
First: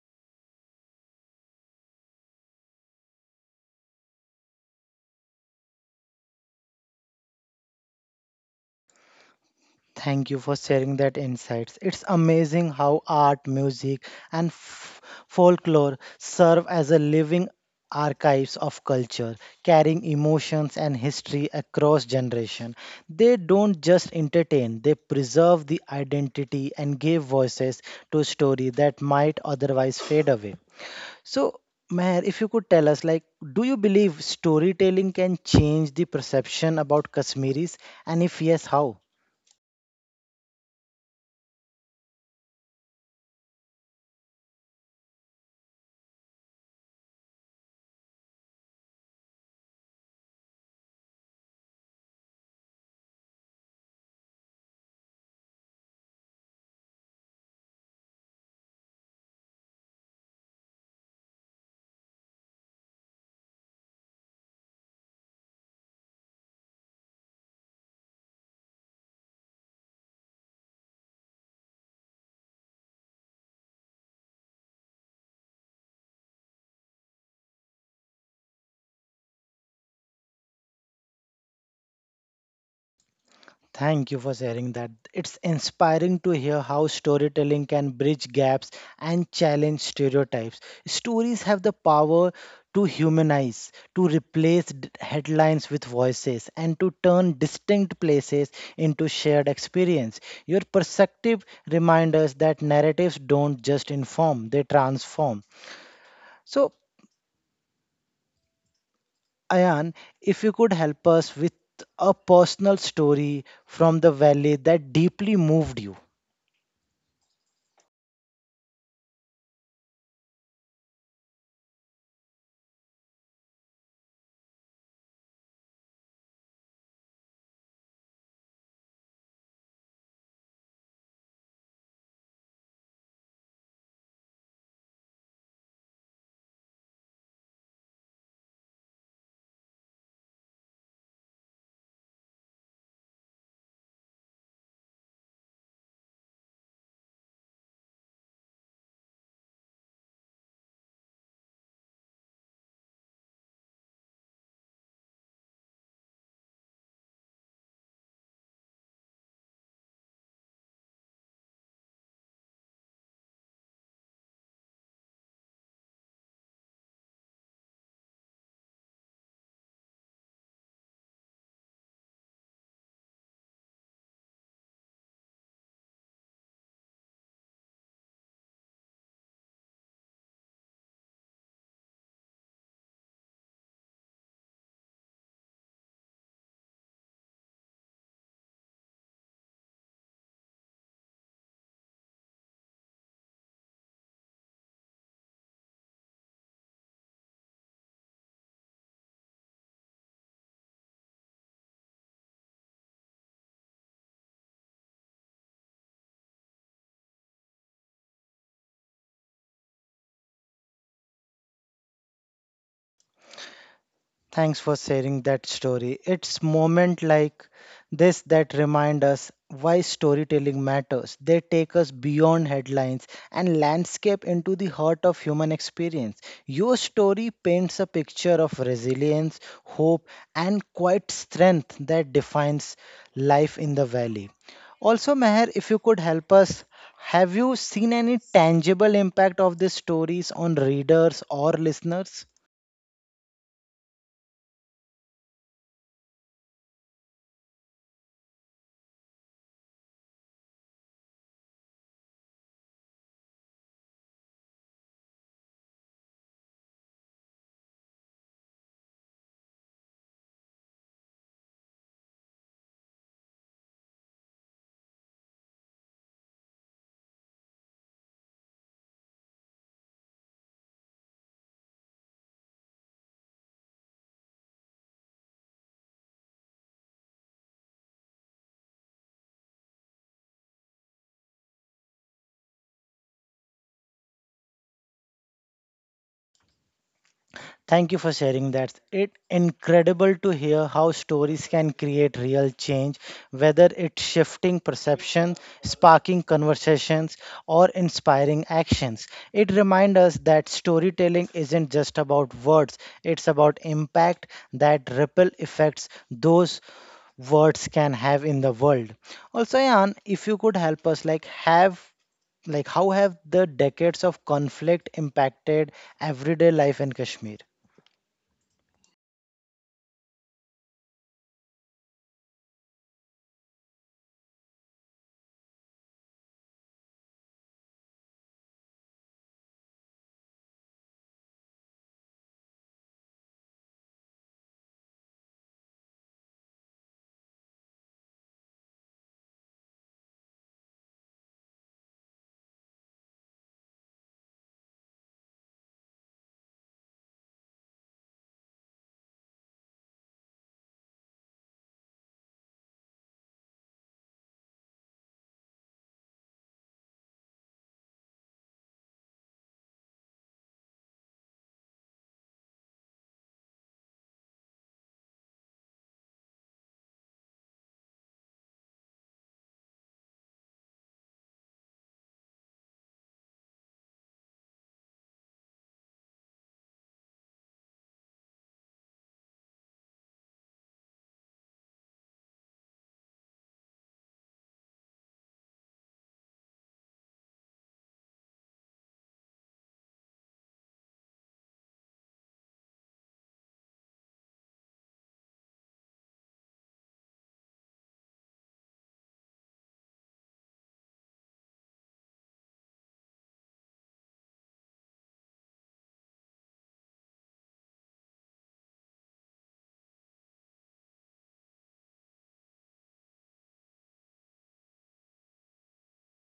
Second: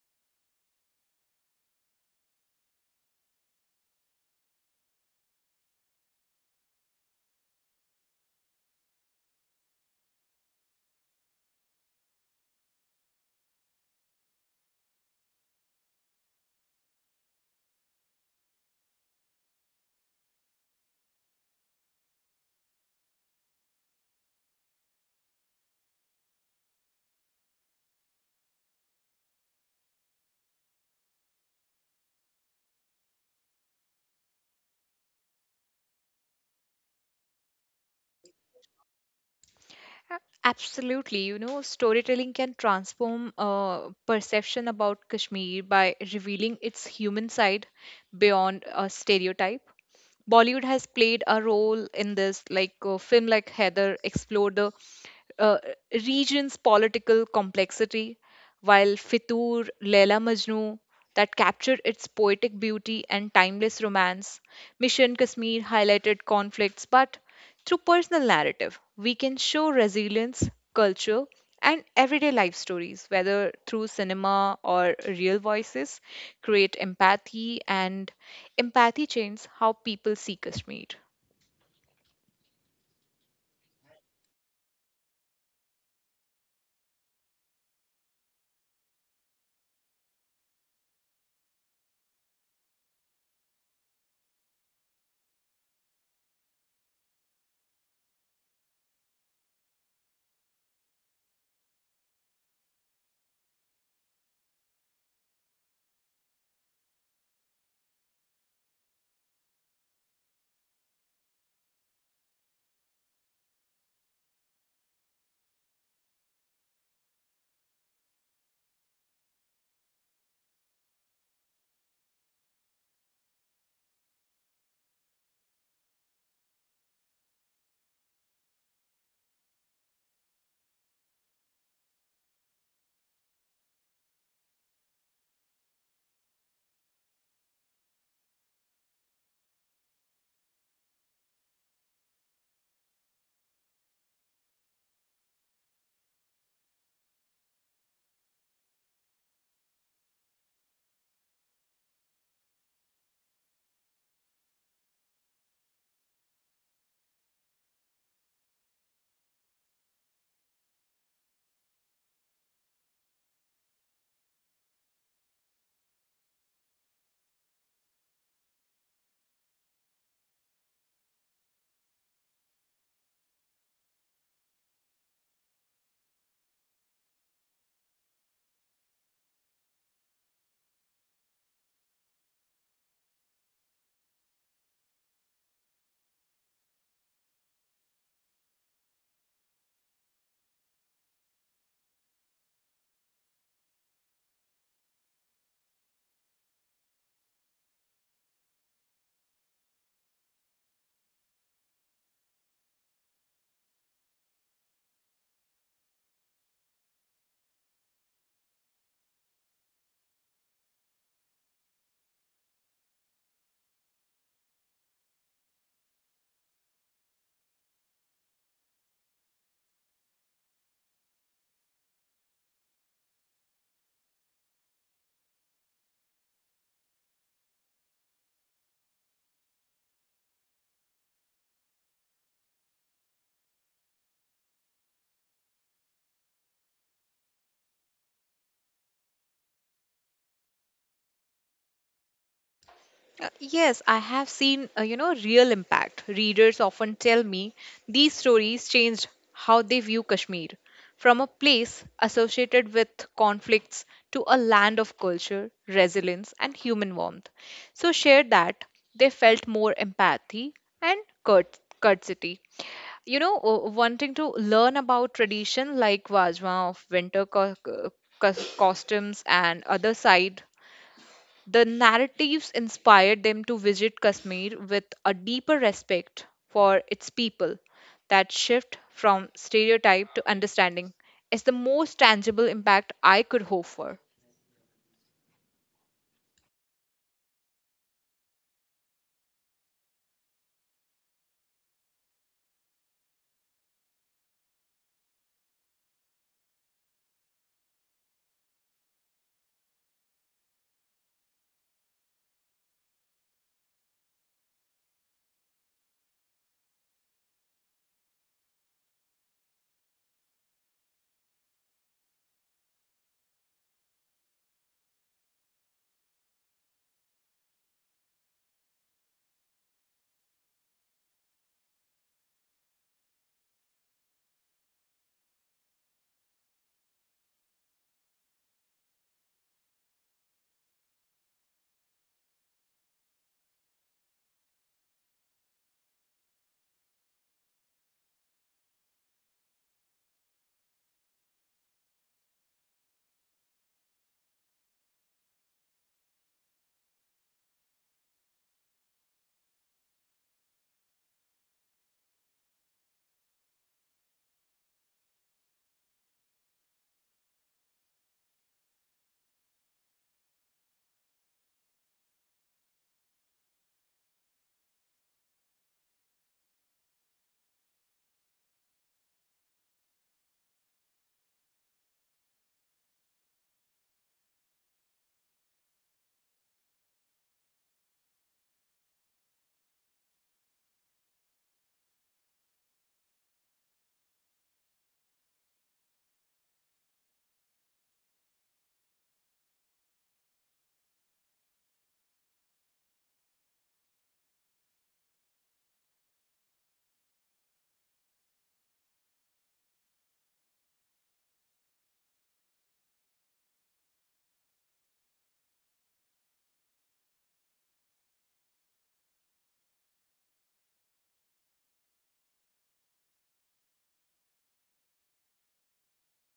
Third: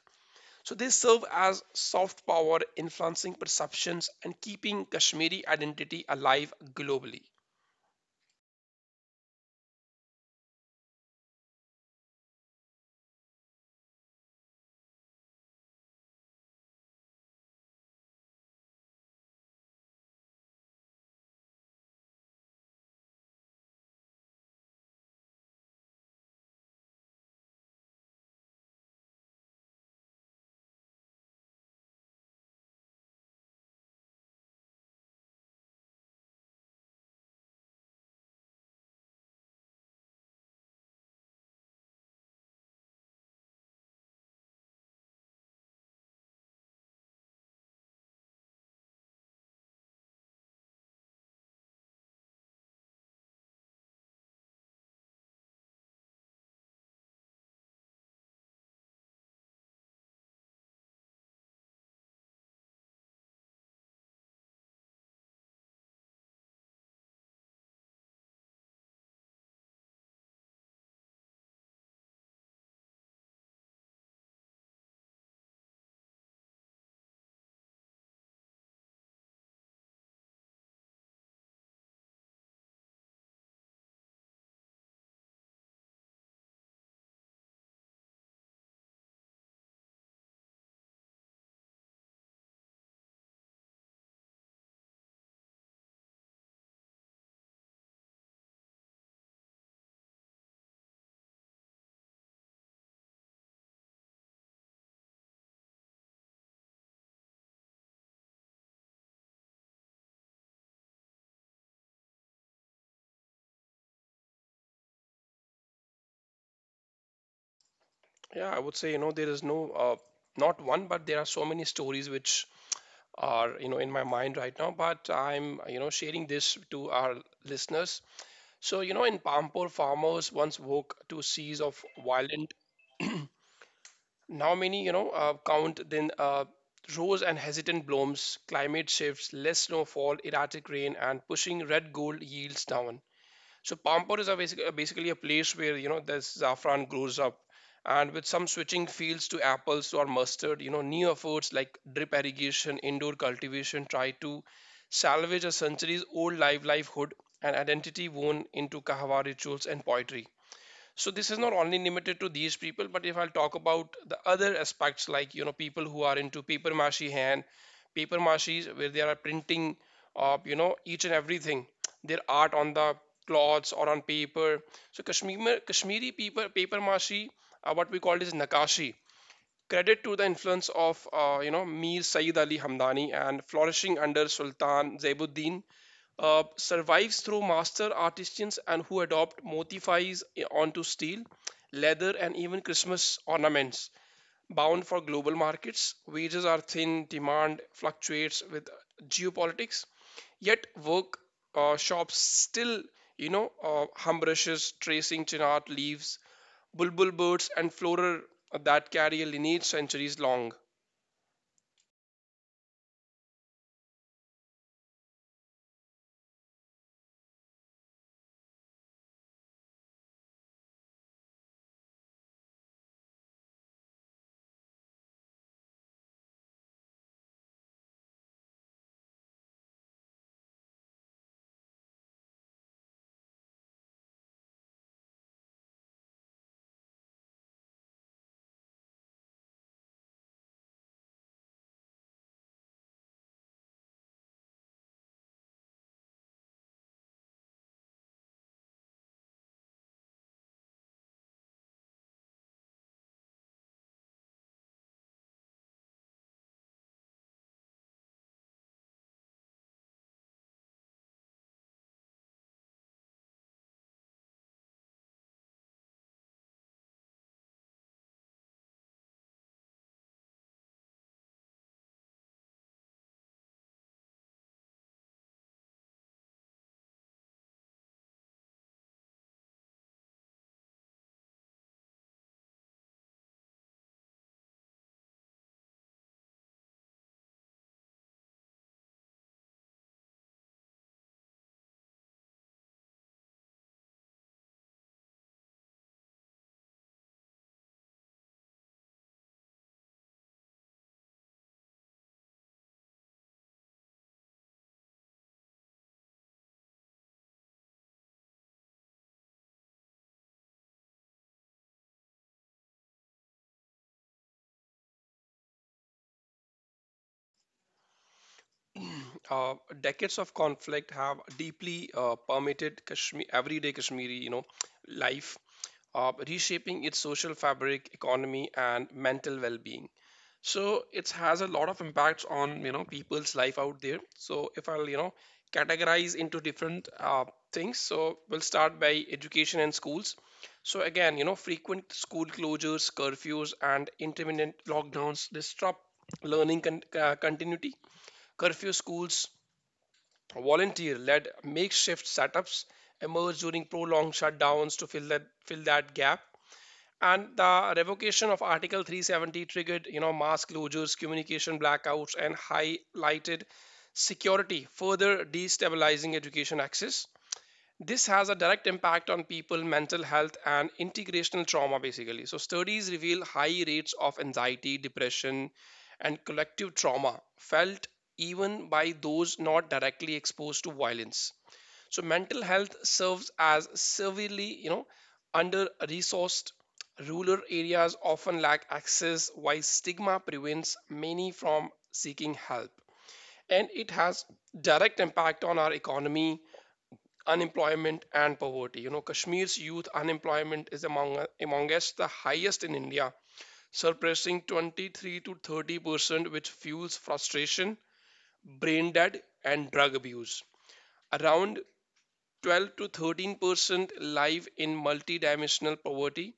S2: So they serve as soft power, influencing perceptions and keeping Kashmiri identity alive globally.
S1: Thank you for sharing that insights. It's amazing how art, music, and f- folklore serve as a living archives of culture, carrying emotions and history across generation. They don't just entertain; they preserve the identity and give voices to story that might otherwise fade away. So, Meher, if you could tell us, like, do you believe storytelling can change the perception about Kashmiris, and if yes, how?
S3: Absolutely, you know, storytelling can transform uh, perception about Kashmir by revealing its human side beyond a stereotype. Bollywood has played a role in this, like a film like Heather explored the uh, region's political complexity, while Fitur, Leila Majnu, that captured its poetic beauty and timeless romance. Mission Kashmir highlighted conflicts, but through personal narrative, we can show resilience, culture, and everyday life stories, whether through cinema or real voices, create empathy, and empathy changes how people see Kashmir.
S1: Thank you for sharing that. It's inspiring to hear how storytelling can bridge gaps and challenge stereotypes. Stories have the power to humanize, to replace d- headlines with voices, and to turn distinct places into shared experience. Your perspective reminds us that narratives don't just inform, they transform. So, Ayan, if you could help us with a personal story from the valley that deeply moved you.
S2: Yeah, I would say you know there is no uh, not one, but there are so many stories which are you know in my mind right now. But I'm you know sharing this to our listeners. So you know in Pampur, farmers once woke to seas of violent. Now many, you know, uh, count then uh, rose and hesitant blooms, climate shifts, less snowfall, erratic rain, and pushing red gold yields down. So Pampur is a basic, uh, basically a place where you know this saffron grows up, and with some switching fields to apples or mustard, you know, new efforts like drip irrigation, indoor cultivation try to salvage a centuries-old live livelihood and identity woven into kahwa rituals and poetry. So this is not only limited to these people, but if I'll talk about the other aspects, like you know people who are into paper mache hand paper maches, where they are printing of you know each and everything, their art on the cloths or on paper. So kashmir Kashmiri paper paper mache, uh, what we call is nakashi, credit to the influence of uh, you know Mir Sayyid Ali Hamdani and flourishing under Sultan Zainuddin, uh, survives through master artisans and who adopt motifs onto steel, leather, and even Christmas ornaments. Bound for global markets, wages are thin, demand fluctuates with geopolitics, yet work uh, shops still, you know, uh, hum tracing chinar leaves, bulbul birds and flora that carry a lineage centuries long.
S1: Thanks for sharing that story. It's moment like this that remind us why storytelling matters. They take us beyond headlines and landscape into the heart of human experience. Your story paints a picture of resilience, hope, and quiet strength that defines life in the valley. Also, Meher, if you could help us, have you seen any tangible impact of these stories on readers or listeners?
S3: Uh, Yes, I have seen, uh, you know, real impact. Readers often tell me these stories changed how they view Kashmir from a place associated with conflicts to a land of culture, resilience, and human warmth. So, shared that they felt more empathy and curt- courtesy. You know, uh, wanting to learn about tradition like Vajma of winter co- co- costumes and other side the narratives inspired them to visit Kashmir with a deeper respect for its people. That shift from stereotype to understanding is the most tangible impact I could hope for.
S1: Thank you for sharing that. It's incredible to hear how stories can create real change, whether it's shifting perception, sparking conversations, or inspiring actions. It reminds us that storytelling isn't just about words, it's about impact, that ripple effects those words can have in the world. Also, Ayan, if you could help us, like, have like how have the decades of conflict impacted everyday life in Kashmir?
S2: Uh, Decades of conflict have deeply uh, permeated Kashmir, everyday Kashmiri, you know, life, uh, reshaping its social fabric, economy, and mental well-being. So it has a lot of impacts on, you know, people's life out there. So if I'll, you know, categorize into different uh, things, so we'll start by education and schools. So again, you know, frequent school closures, curfews, and intermittent lockdowns disrupt learning con- uh, continuity. Curfew schools, volunteer led makeshift setups emerge during prolonged shutdowns to fill that fill that gap. And the revocation of article three seventy triggered, you know, mass closures, communication blackouts, and highlighted security, further destabilizing education access. This has a direct impact on people mental health and integrational trauma, basically. So studies reveal high rates of anxiety, depression, and collective trauma felt even by those not directly exposed to violence. So mental health serves as severely, you know, under resourced. Rural areas often lack access, while stigma prevents many from seeking help. And it has direct impact on our economy, unemployment, and poverty. You know, Kashmir's youth unemployment is among amongst the highest in India, surpassing twenty-three to thirty percent, which fuels frustration, brain dead, and drug abuse. Around twelve to thirteen percent live in multidimensional poverty,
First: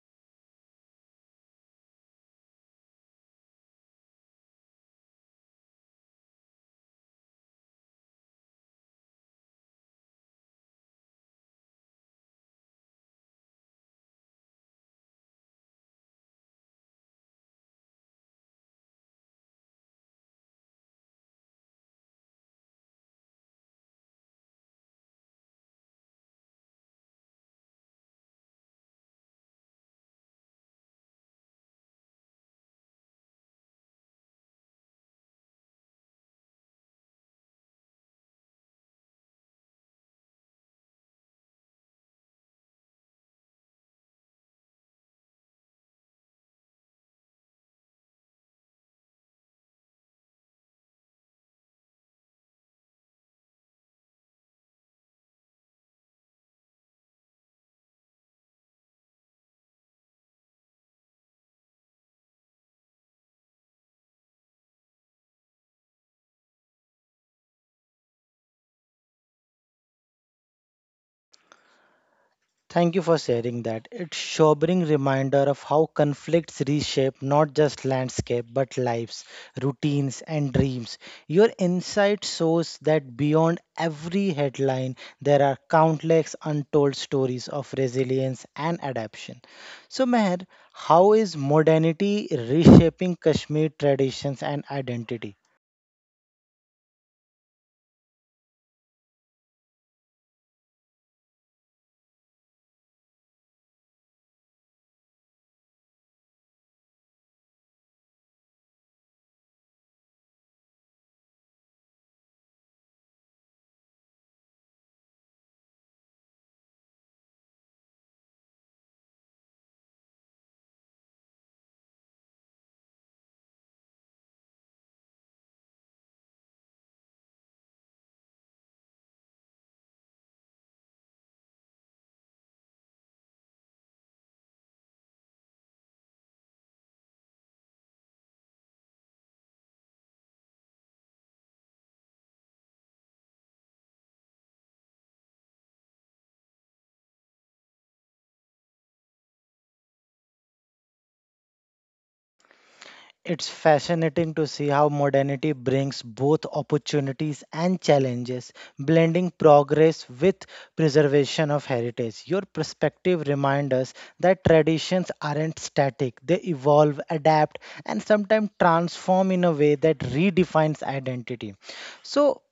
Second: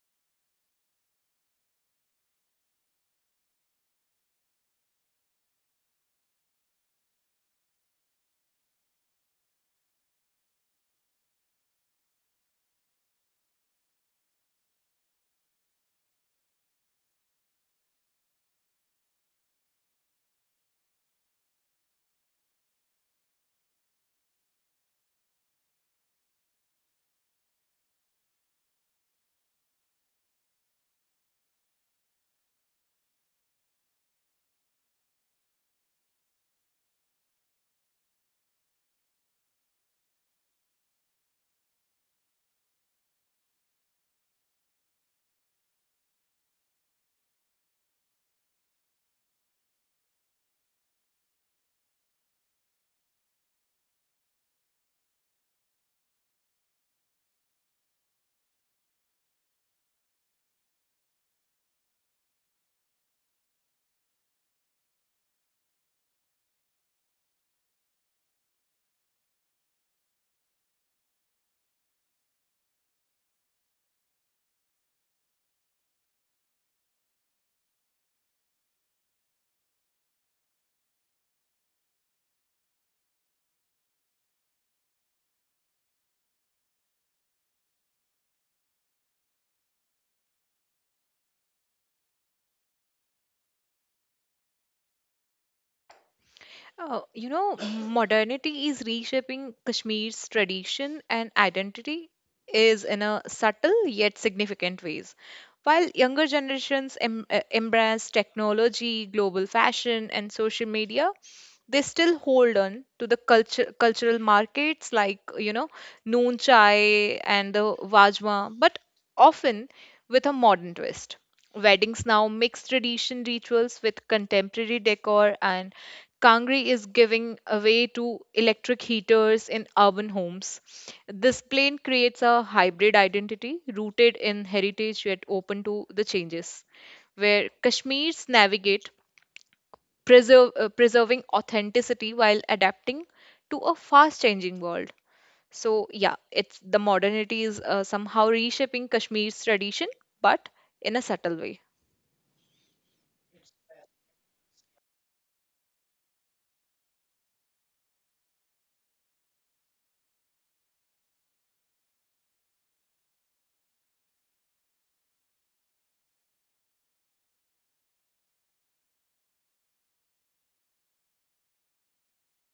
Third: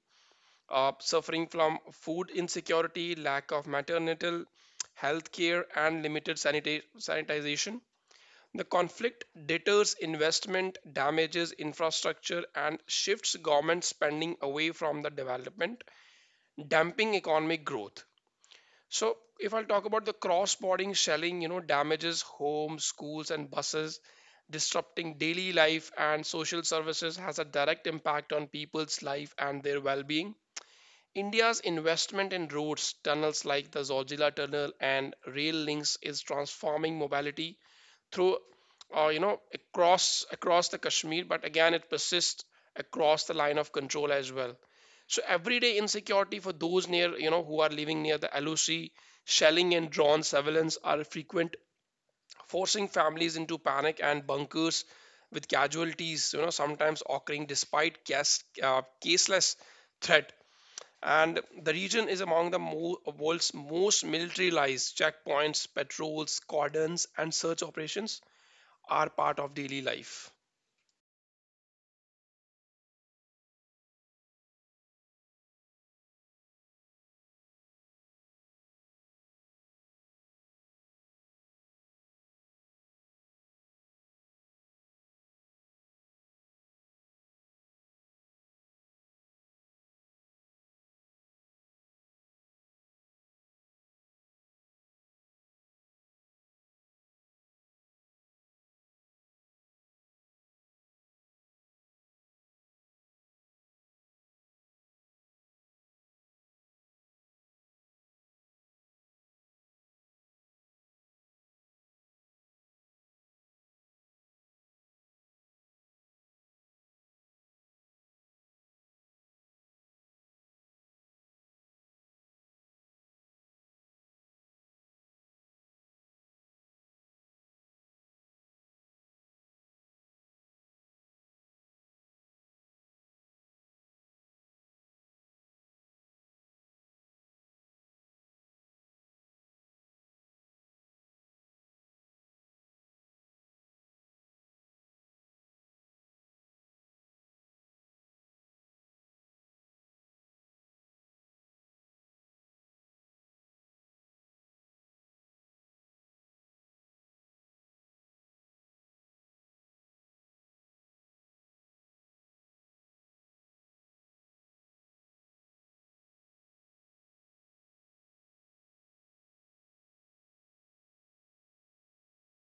S2: uh, suffering from food insecurity, lack of maternal health care, and limited sanita- sanitization. The conflict deters investment, damages infrastructure, and shifts government spending away from the development, damping economic growth. So if I'll talk about the cross-border shelling, you know, damages homes, schools, and buses, disrupting daily life and social services, has a direct impact on people's life and their well-being. India's investment in roads, tunnels like the Zorjila Tunnel, and rail links is transforming mobility through, uh, you know, across across the Kashmir. But again, it persists across the line of control as well. So everyday insecurity for those near, you know, who are living near the L O C, shelling and drone surveillance are frequent, forcing families into panic and bunkers, with casualties, you know, sometimes occurring despite case, uh, caseless threat. And the region is among the mo- world's most militarized. Checkpoints, patrols, cordons, and search operations are part of daily life.
S1: Thank you for sharing that. It's sobering reminder of how conflicts reshape not just landscape but lives, routines and dreams. Your insight shows that beyond every headline there are countless untold stories of resilience and adaptation. So Meher, how is modernity reshaping Kashmir traditions and identity?
S3: Oh, you know, modernity is reshaping Kashmir's tradition and identity is in a subtle yet significant ways. While younger generations em- uh, embrace technology, global fashion, and social media, they still hold on to the culture, cultural markets like, you know, noon chai and the wajma, but often with a modern twist. Weddings now mix tradition rituals with contemporary decor and Kangri is giving away to electric heaters in urban homes. This plan creates a hybrid identity rooted in heritage yet open to the changes, where Kashmirs navigate preserve, uh, preserving authenticity while adapting to a fast changing world. So, yeah, it's the modernity is uh, somehow reshaping Kashmir's tradition, but in a subtle way.
S1: It's fascinating to see how modernity brings both opportunities and challenges, blending progress with preservation of heritage. Your perspective reminds us that traditions aren't static, they evolve, adapt, and sometimes transform in a way that redefines identity. So,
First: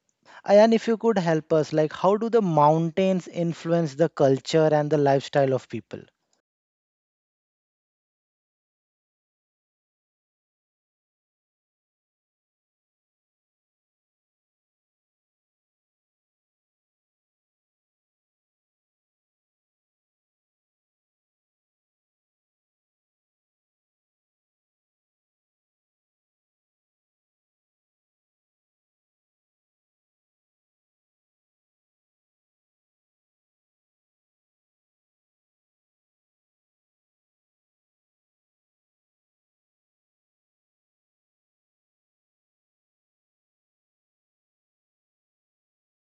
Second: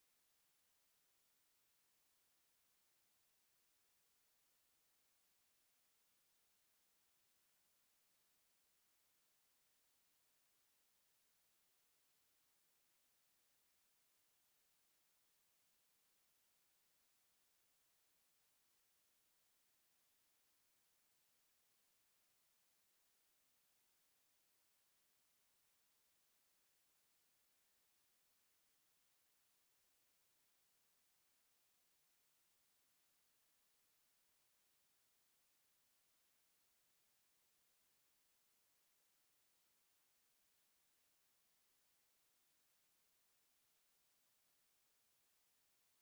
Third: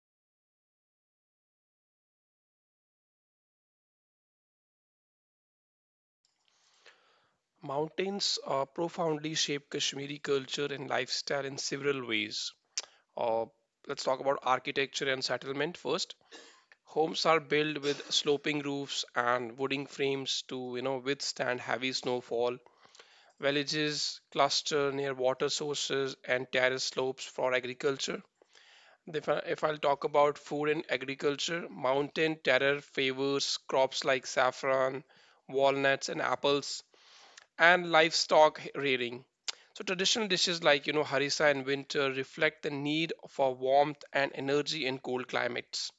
S1: Ayan, if you could help us, like how do the mountains influence the culture and the lifestyle of people?
S2: Mountains uh, profoundly shape Kashmiri culture and lifestyle in several ways. uh, let's talk about architecture and settlement first. Homes are built with sloping roofs and wooden frames to, you know, withstand heavy snowfall. Villages cluster near water sources and terrace slopes for agriculture. If, I, if I'll talk about food and agriculture, mountain terror favors crops like saffron, walnuts, and apples, and livestock rearing. So traditional dishes like, you know, harissa in winter reflect the need for warmth and energy in cold climates.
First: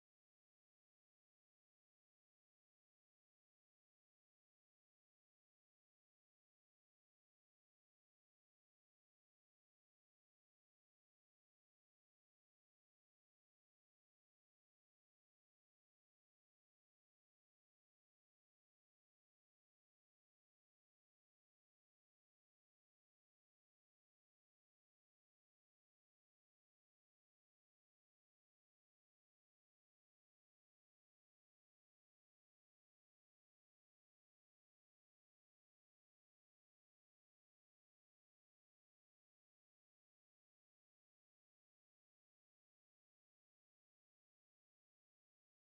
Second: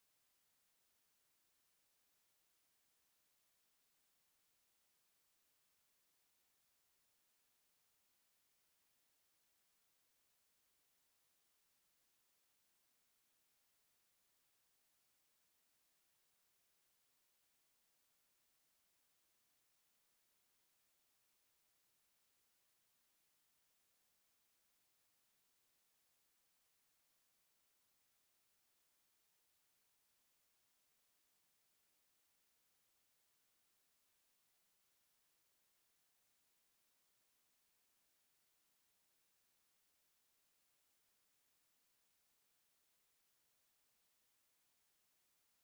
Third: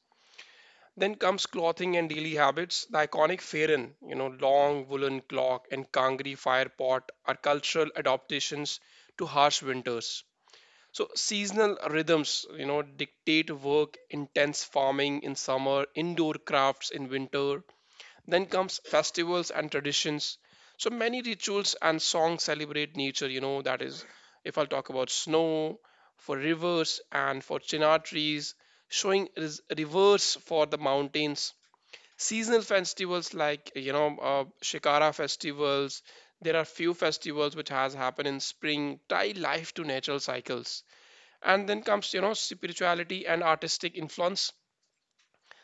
S2: Then comes clothing and daily habits. The iconic farin, you know, long woolen cloak, and kangri fire pot are cultural adaptations to harsh winters. So seasonal rhythms, you know, dictate work, intense farming in summer, indoor crafts in winter. Then comes festivals and traditions. So many rituals and songs celebrate nature, you know, that is if I'll talk about snow, for rivers, and for chinar trees, showing res- reverse for the mountains. Seasonal festivals like, you know, uh, Shikara festivals. There are few festivals which has happened in spring, tie life to natural cycles. And then comes, you know, spirituality and artistic influence.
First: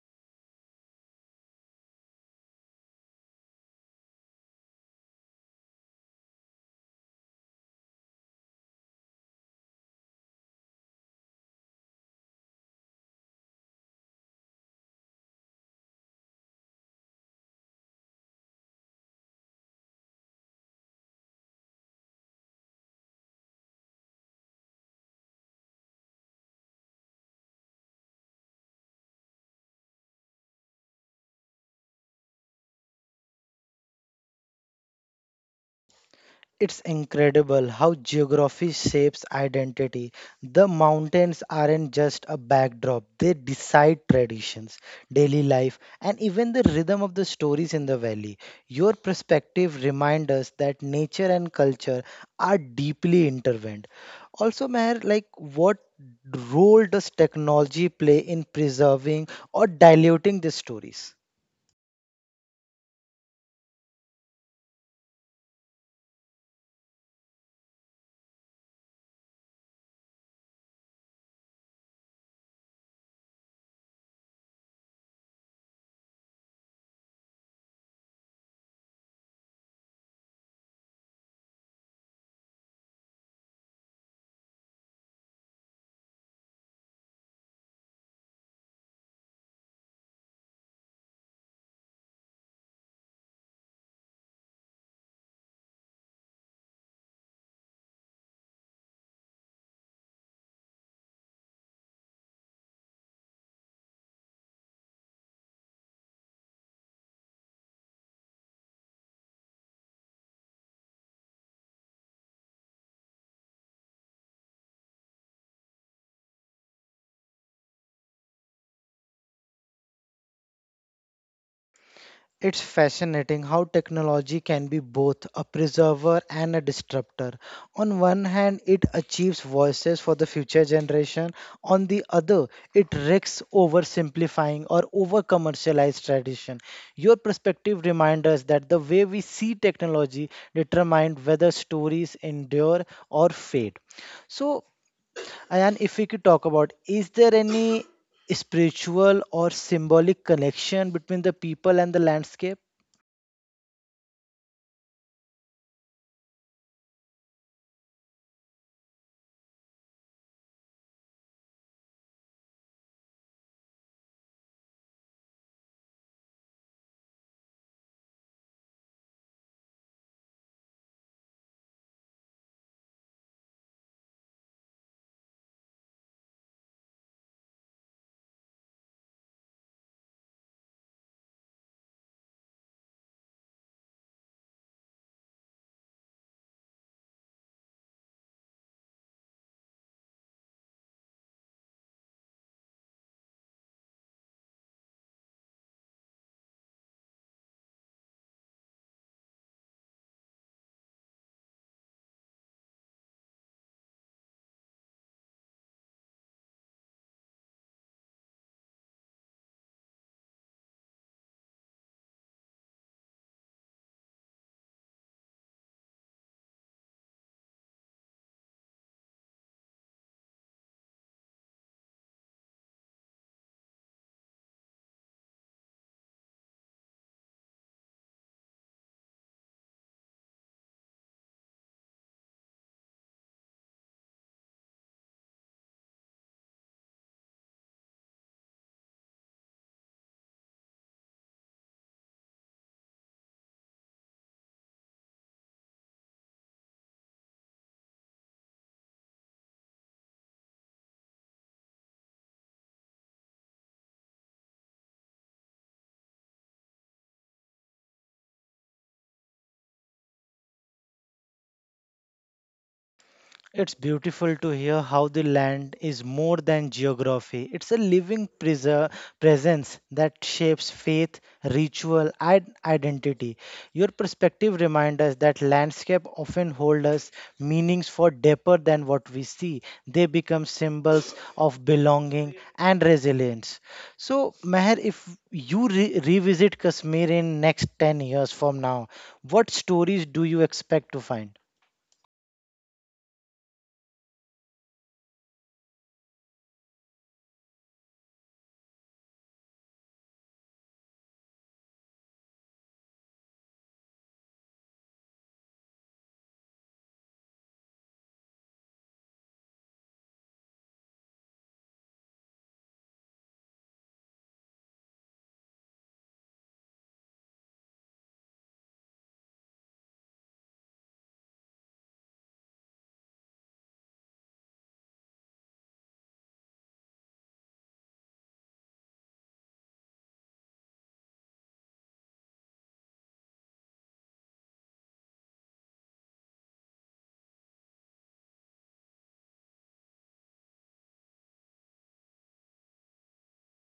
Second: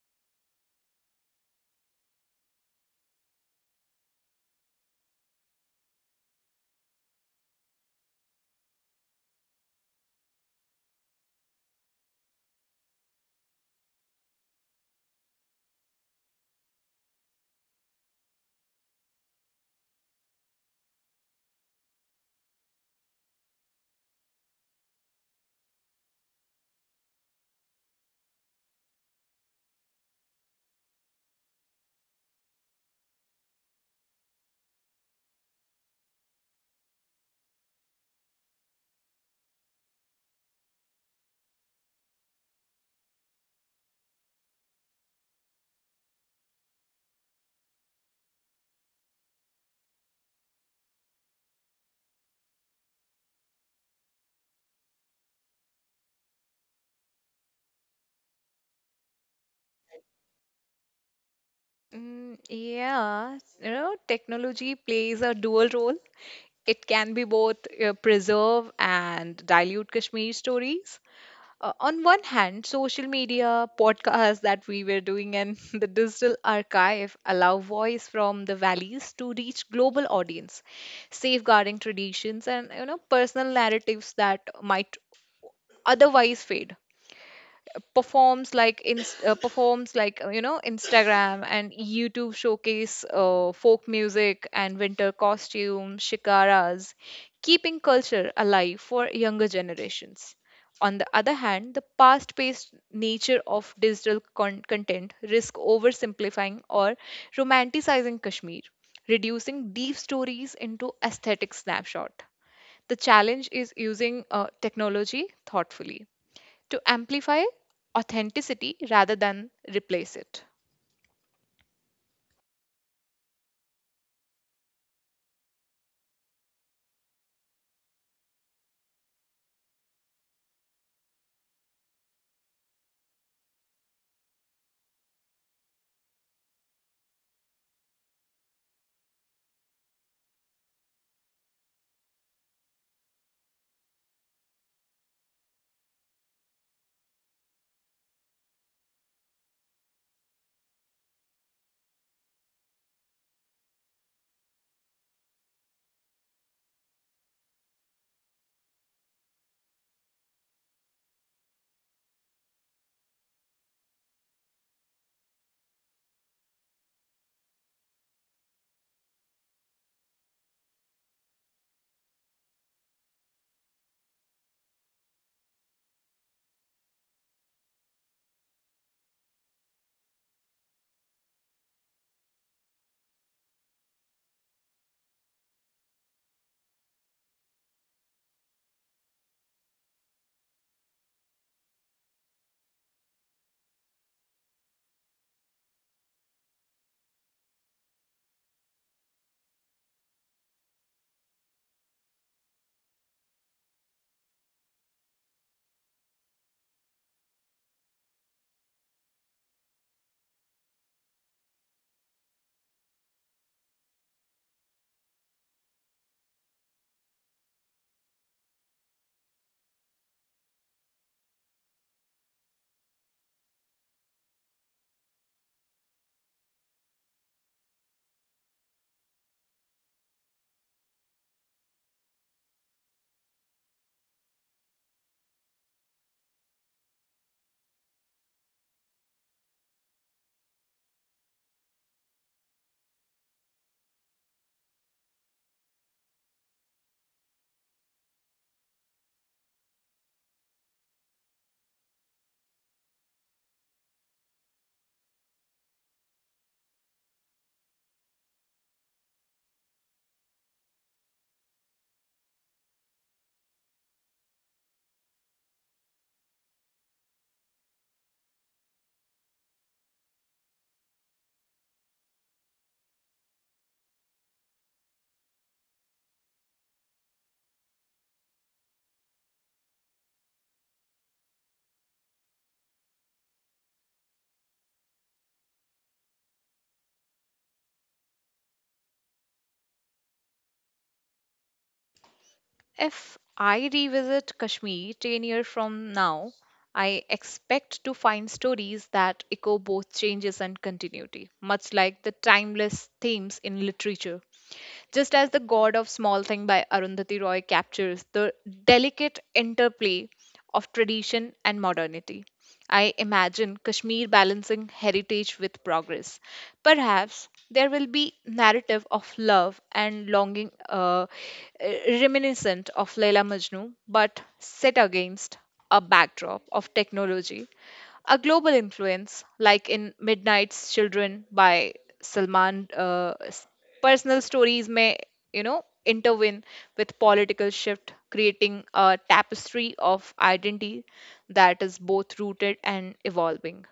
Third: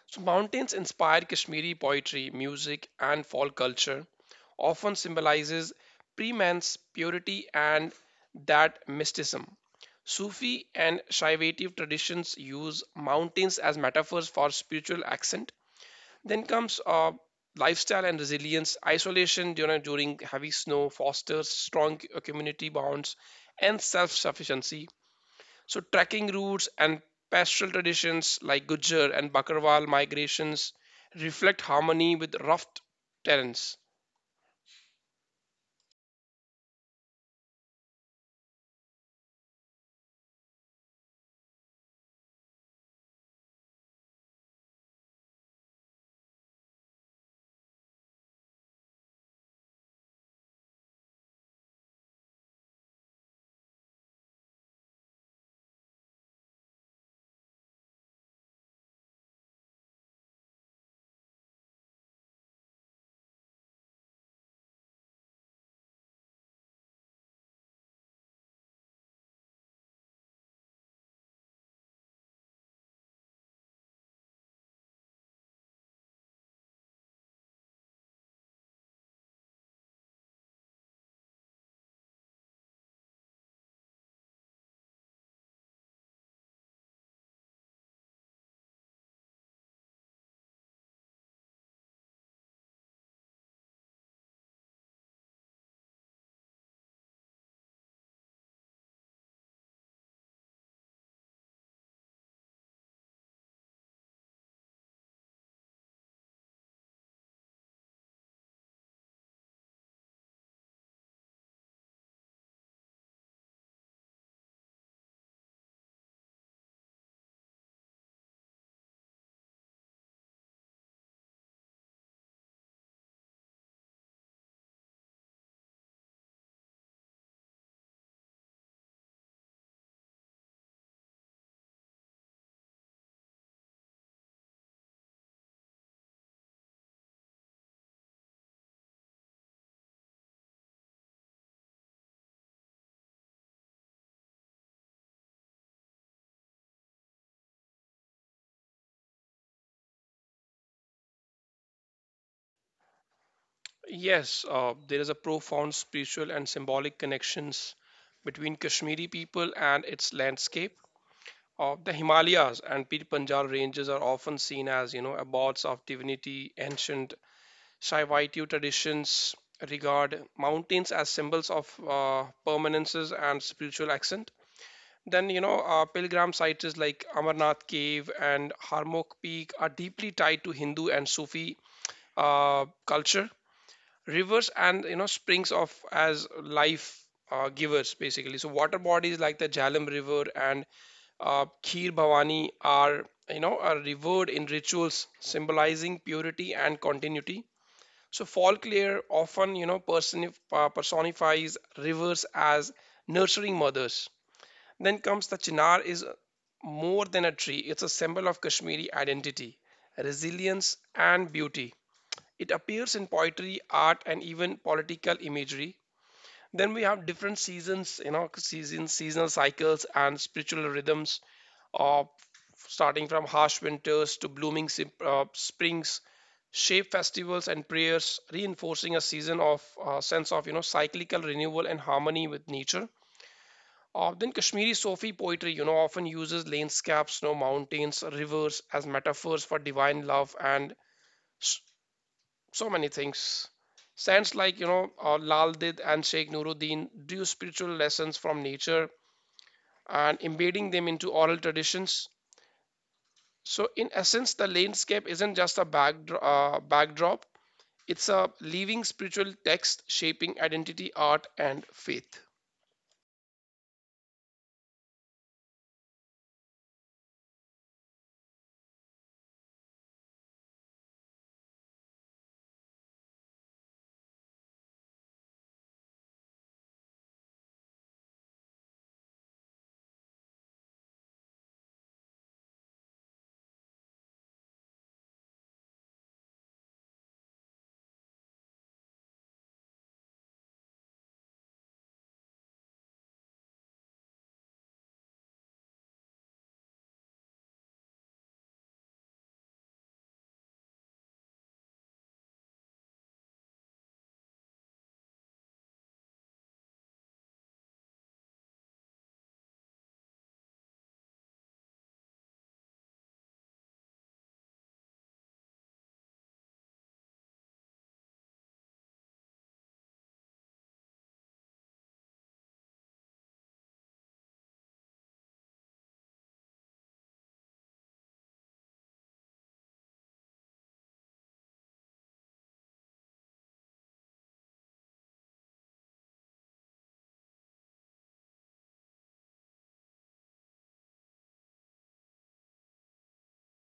S2: So mountains inspire Kashmiri poetry, music, and folk culture, often symbolizes preman's purity and that mysticism. Sufi and shaivative traditions use mountains as metaphors for spiritual ascent. Then comes uh, lifestyle and resilience. Isolation during, during heavy snow fosters strong uh, community bonds and self-sufficiency. So trekking routes and pastoral traditions like Gujjar and Bakarwal migrations reflect harmony with rough terrains.
S1: It's incredible how geography shapes identity. The mountains aren't just a backdrop, they decide traditions, daily life, and even the rhythm of the stories in the valley. Your perspective reminds us that nature and culture are deeply intertwined. Also, Meher, like what role does technology play in preserving or diluting these stories?
S3: Mm, yeah, you know, technology plays a dual role. It can be both uh, preserve and dilute Kashmiri stories. Uh, on one hand, social media, podcasts that we were doing, and the digital archive allow voice from the valleys to reach global audience, safeguarding traditions and you know personal narratives that might otherwise fade, performs like in uh, performs like uh, you know Instagram and YouTube showcase uh, folk music and winter costume shikaras, keeping culture alive for younger generations. On the other hand, the fast-paced nature of digital con- content risk oversimplifying or romanticizing Kashmir, reducing deep stories into aesthetic snapshot. The challenge is using uh, technology thoughtfully to amplify authenticity rather than replace it.
S1: It's fascinating how technology can be both a preserver and a disruptor. On one hand, it achieves voices for the future generation. On the other, it risks oversimplifying or over commercialized tradition. Your perspective reminds us that the way we see technology determines whether stories endure or fade. So, Ayan, if we could talk about, is there any spiritual or symbolic connection between the people and the landscape?
S2: Yes, uh, there is a profound spiritual and symbolic connections between Kashmiri people and its landscape. Uh, the Himalayas and Pir Panjal ranges are often seen as, you know, abodes of divinity. Ancient Shaivaitu traditions regard mountains as symbols of uh, permanences and spiritual accent. Then, you know, uh, pilgrim sites is like Amarnath Cave and Harmok Peak are deeply tied to Hindu and Sufi uh, culture. Rivers and, you know, springs of as life uh, givers, basically. So water bodies like the Jhelum River and uh, Khir Bhavani are, you know, are revered in rituals symbolizing purity and continuity. So folklore often, you know, personif- uh, personifies rivers as nurturing mothers. Then comes the chinar is more than a tree, it's a symbol of Kashmiri identity, resilience, and beauty. It appears in poetry, art, and even political imagery. Then we have different seasons, you know, seasons, seasonal cycles, and spiritual rhythms of starting from harsh winters to blooming uh, springs, shape festivals and prayers, reinforcing a season of uh, sense of, you know, cyclical renewal and harmony with nature. Often Kashmiri Sufi poetry, you know, often uses landscapes, you mountains, rivers as metaphors for divine love and s- so many things. Saints like, you know, uh, Lal Did and Sheikh Nuruddin drew spiritual lessons from nature and embedding them into oral traditions. So, in essence, the landscape isn't just a backdro- uh, backdrop, it's a living spiritual text shaping identity, art, and faith.
S1: It's beautiful to hear how the land is more than geography. It's a living preser- presence that shapes faith, ritual, and identity. Your perspective reminds us that landscape often hold us meanings for deeper than what we see. They become symbols of belonging and resilience. So, Meher, if you re- revisit Kashmir in next ten years from now, what stories do you expect to find?
S3: If I revisit Kashmir ten years from now, I expect to find stories that echo both changes and continuity, much like the timeless themes in literature. Just as The God of Small Thing by Arundhati Roy captures the delicate interplay of tradition and modernity. I imagine Kashmir balancing heritage with progress. Perhaps there will be narrative of love and longing uh, reminiscent of Laila Majnu, but set against a backdrop of technology, a global influence, like in Midnight's Children by Salman, uh, s- personal stories may, you know, intervene with political shift, creating a tapestry of identity that is both rooted and evolving.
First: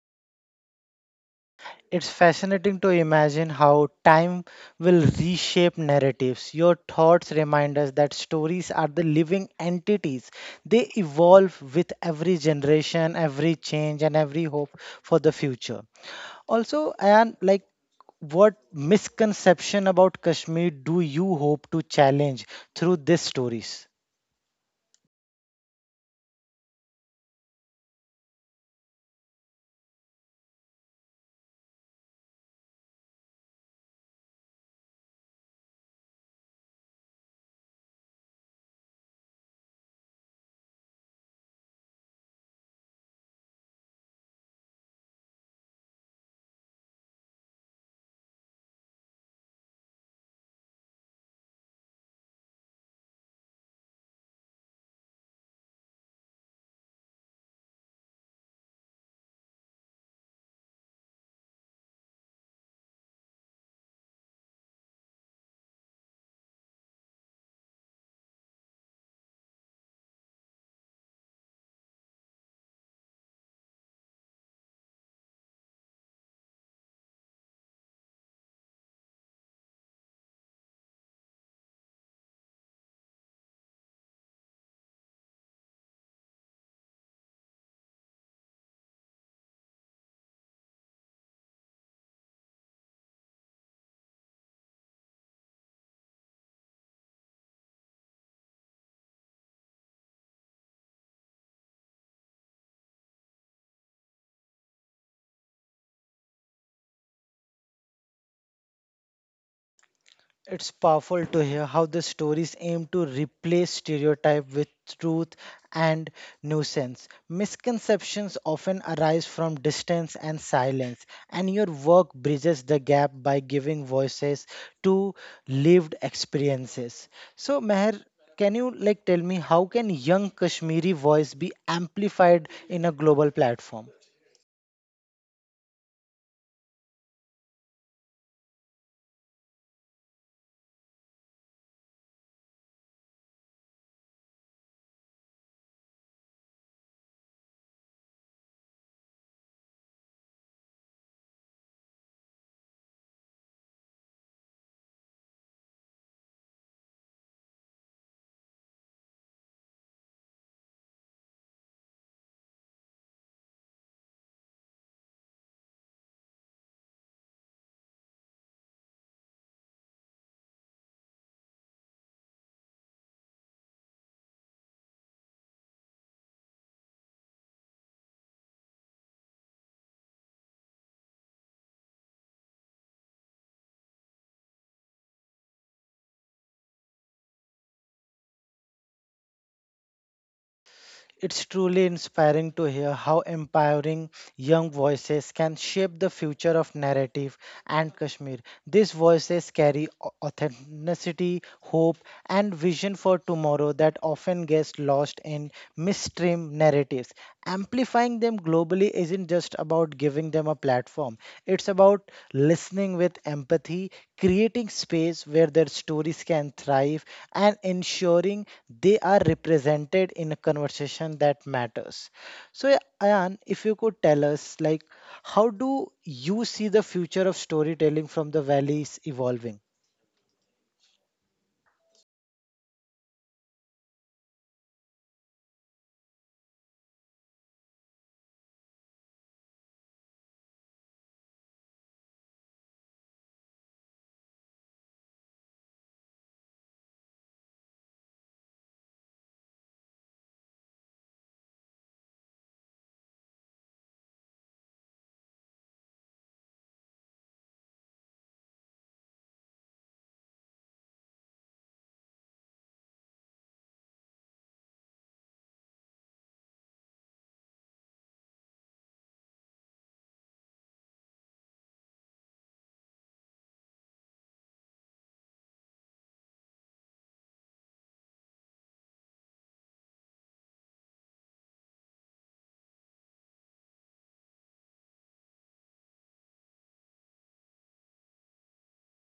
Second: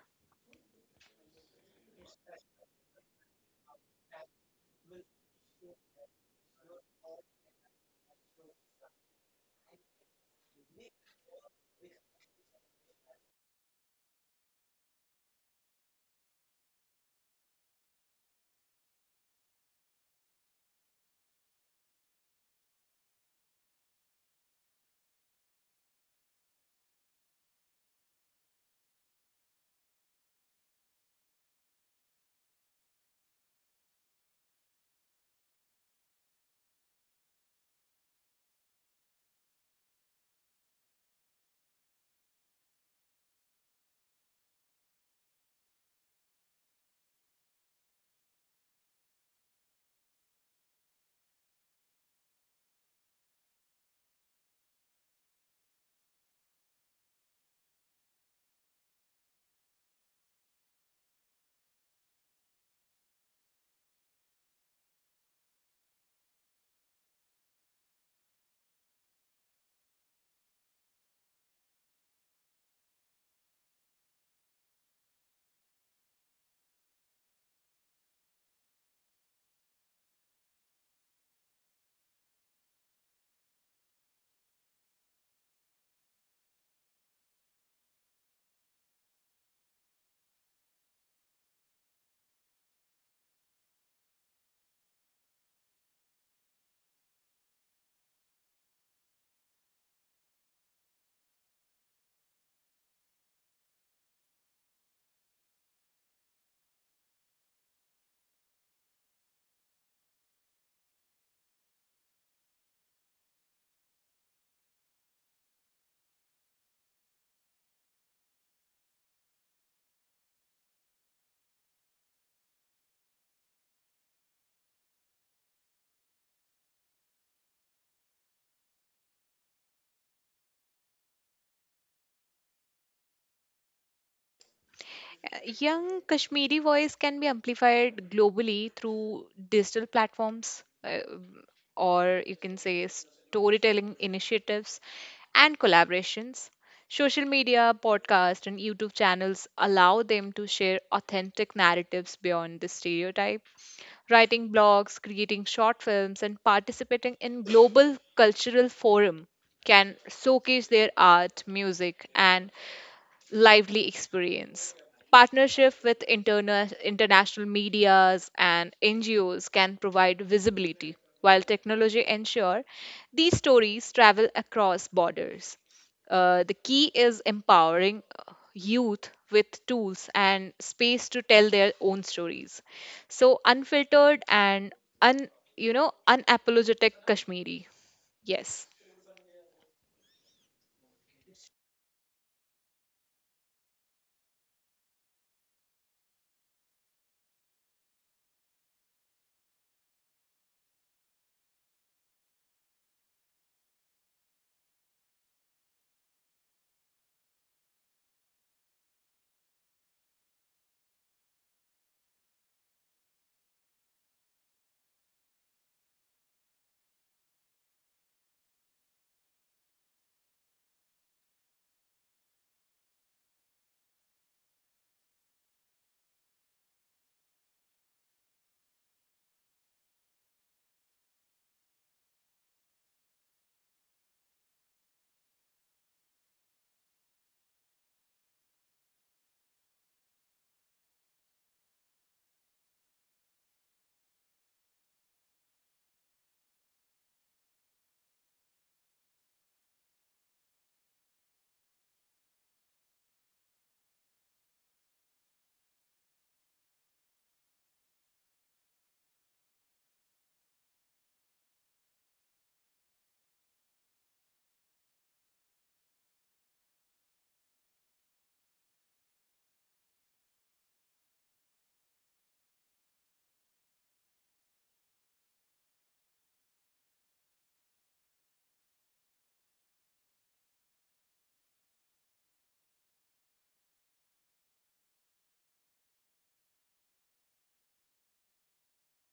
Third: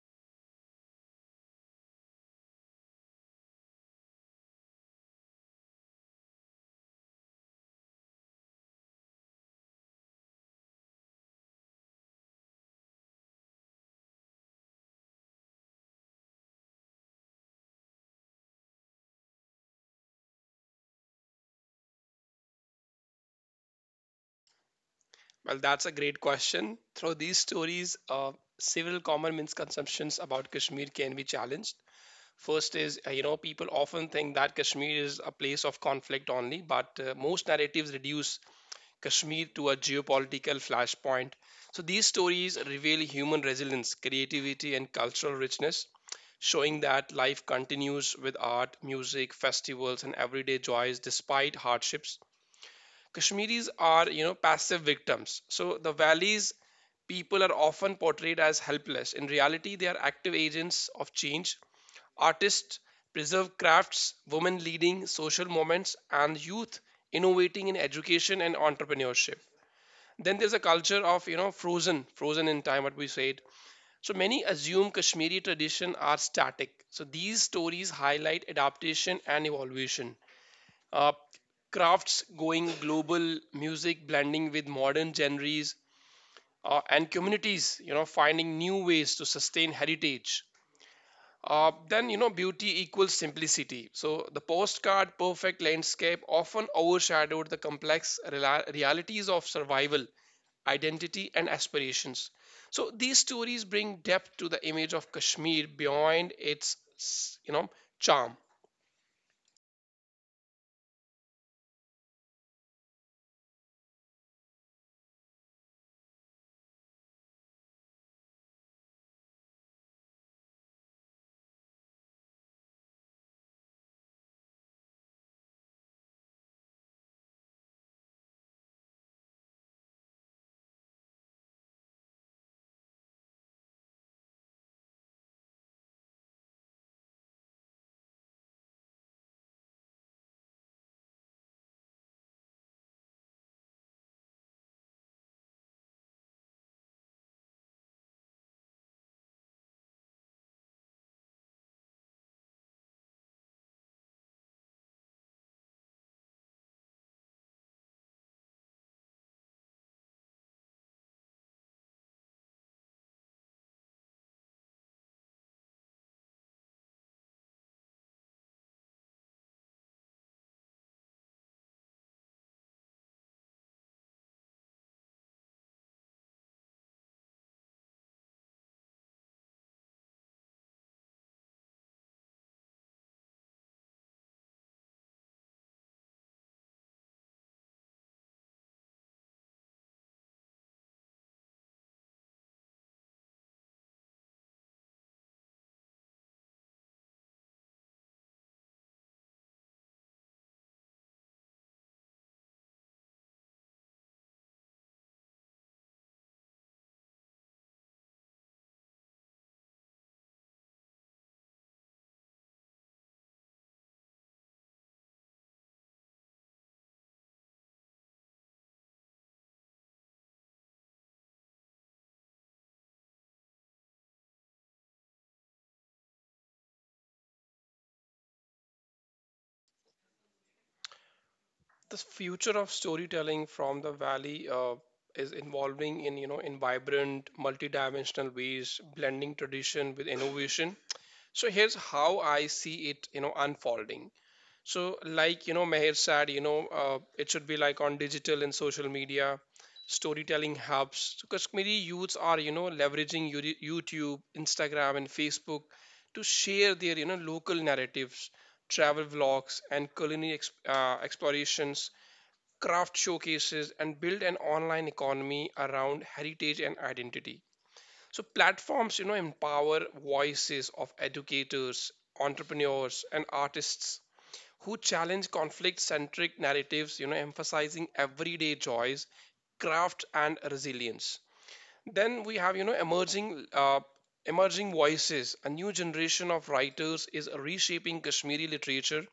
S1: It's fascinating to imagine how time will reshape narratives. Your thoughts remind us that stories are the living entities. They evolve with every generation, every change, and every hope for the future. Also, and like what misconception about Kashmir do you hope to challenge through these stories?
S2: Well, that's a great question. Through these stories, uh, several common misconceptions about Kashmir can be challenged. First is, uh, you know, people often think that Kashmir is a place of conflict only, but uh, most narratives reduce Kashmir to a geopolitical flashpoint. So these stories reveal human resilience, creativity, and cultural richness, showing that life continues with art, music, festivals, and everyday joys despite hardships. Kashmiris are, you know, passive victims. So the valley's people are often portrayed as helpless. In reality, they are active agents of change. Artists preserve crafts, women leading social movements, and youth innovating in education and entrepreneurship. Then there's a culture of, you know, frozen, frozen in time, what we said. So many assume Kashmiri tradition are static. So these stories highlight adaptation and evolution, uh, crafts going global, music blending with modern genres, uh, and communities, you know, finding new ways to sustain heritage. Uh, then, you know, beauty equals simplicity. So the postcard perfect landscape often overshadowed the complex rela- realities of survival, identity, and aspirations. So these stories bring depth to the image of Kashmir beyond its, you know, charm.
S1: It's powerful to hear how the stories aim to replace stereotype with truth and nuisance. Misconceptions often arise from distance and silence, and your work bridges the gap by giving voices to lived experiences. So, Meher, can you like tell me how can young Kashmiri voice be amplified in a global platform?
S3: Uh, Young Kashmiri voice can be amplified globally through digital platforms, uh, or you can say storytelling initiatives and collaborations. Social media, podcast, and YouTube channels allow them to share authentic narratives beyond the stereotype. Writing blogs, creating short films, and participating in global cultural forum can showcase their art, music, and lively experience. Partnership with interna- international medias and N G Os can provide visibility, while technology ensure these stories travel across borders. Uh, the key is empowering uh, youth with tools and space to tell their own stories. So unfiltered and un you know unapologetic Kashmiri. Yes.
S1: It's truly inspiring to hear how empowering young voices can shape the future of narrative and Kashmir. These voices carry au- authenticity, hope, and vision for tomorrow that often gets lost in mainstream narratives. Amplifying them globally isn't just about giving them a platform, it's about listening with empathy, creating space where their stories can thrive, and ensuring they are represented in a conversation that matters. So, yeah, Ayan, if you could tell us, like, how do you see the future of storytelling from the valleys evolving?
S2: The future of storytelling from the valley uh, is involving in, you know, in vibrant multidimensional ways, blending tradition with innovation. So here's how I see it, you know, unfolding. So like, you know, Meher said, you know, uh, it should be like on digital and social media storytelling hubs. So Kashmiri youths are, you know, leveraging Youri- YouTube, Instagram, and Facebook to share their, you know, local narratives, travel vlogs, and culinary ex- uh, explorations, craft showcases, and build an online economy around heritage and identity. So platforms, you know, empower voices of educators, entrepreneurs, and artists who challenge conflict centric narratives, you know, emphasizing everyday joys, craft, and resilience. Then we have, you know, emerging uh, emerging voices. A new generation of writers is reshaping Kashmiri literature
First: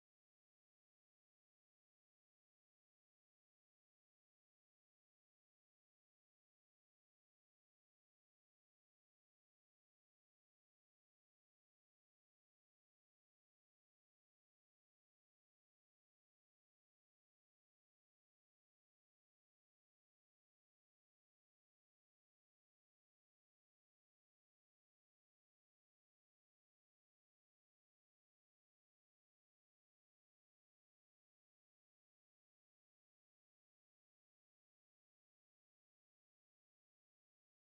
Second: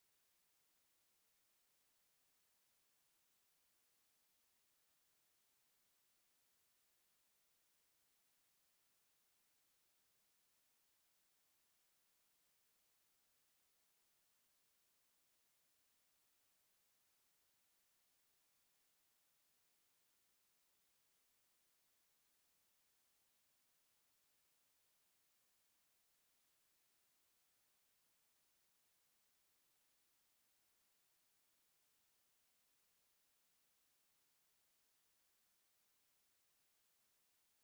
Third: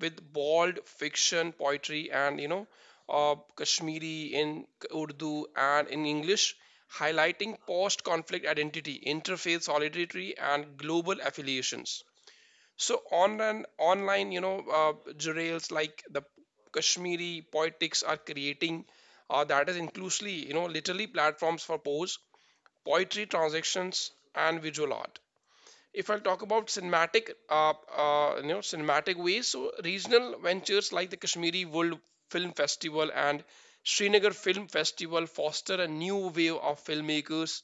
S2: with bold fiction, poetry, and, you know, uh, Kashmiri in Urdu and in English, highlighting post-conflict identity, interfaith solidarity, and global affiliations. So online, online, you know, uh, journals like the Kashmiri poetics are creating uh, that is inclusively, you know, literally platforms for prose, poetry, transactions, and visual art. If I'll talk about cinematic, uh, uh, you know, cinematic ways, so regional ventures like the Kashmiri World Film Festival and Srinagar Film Festival foster a new wave of filmmakers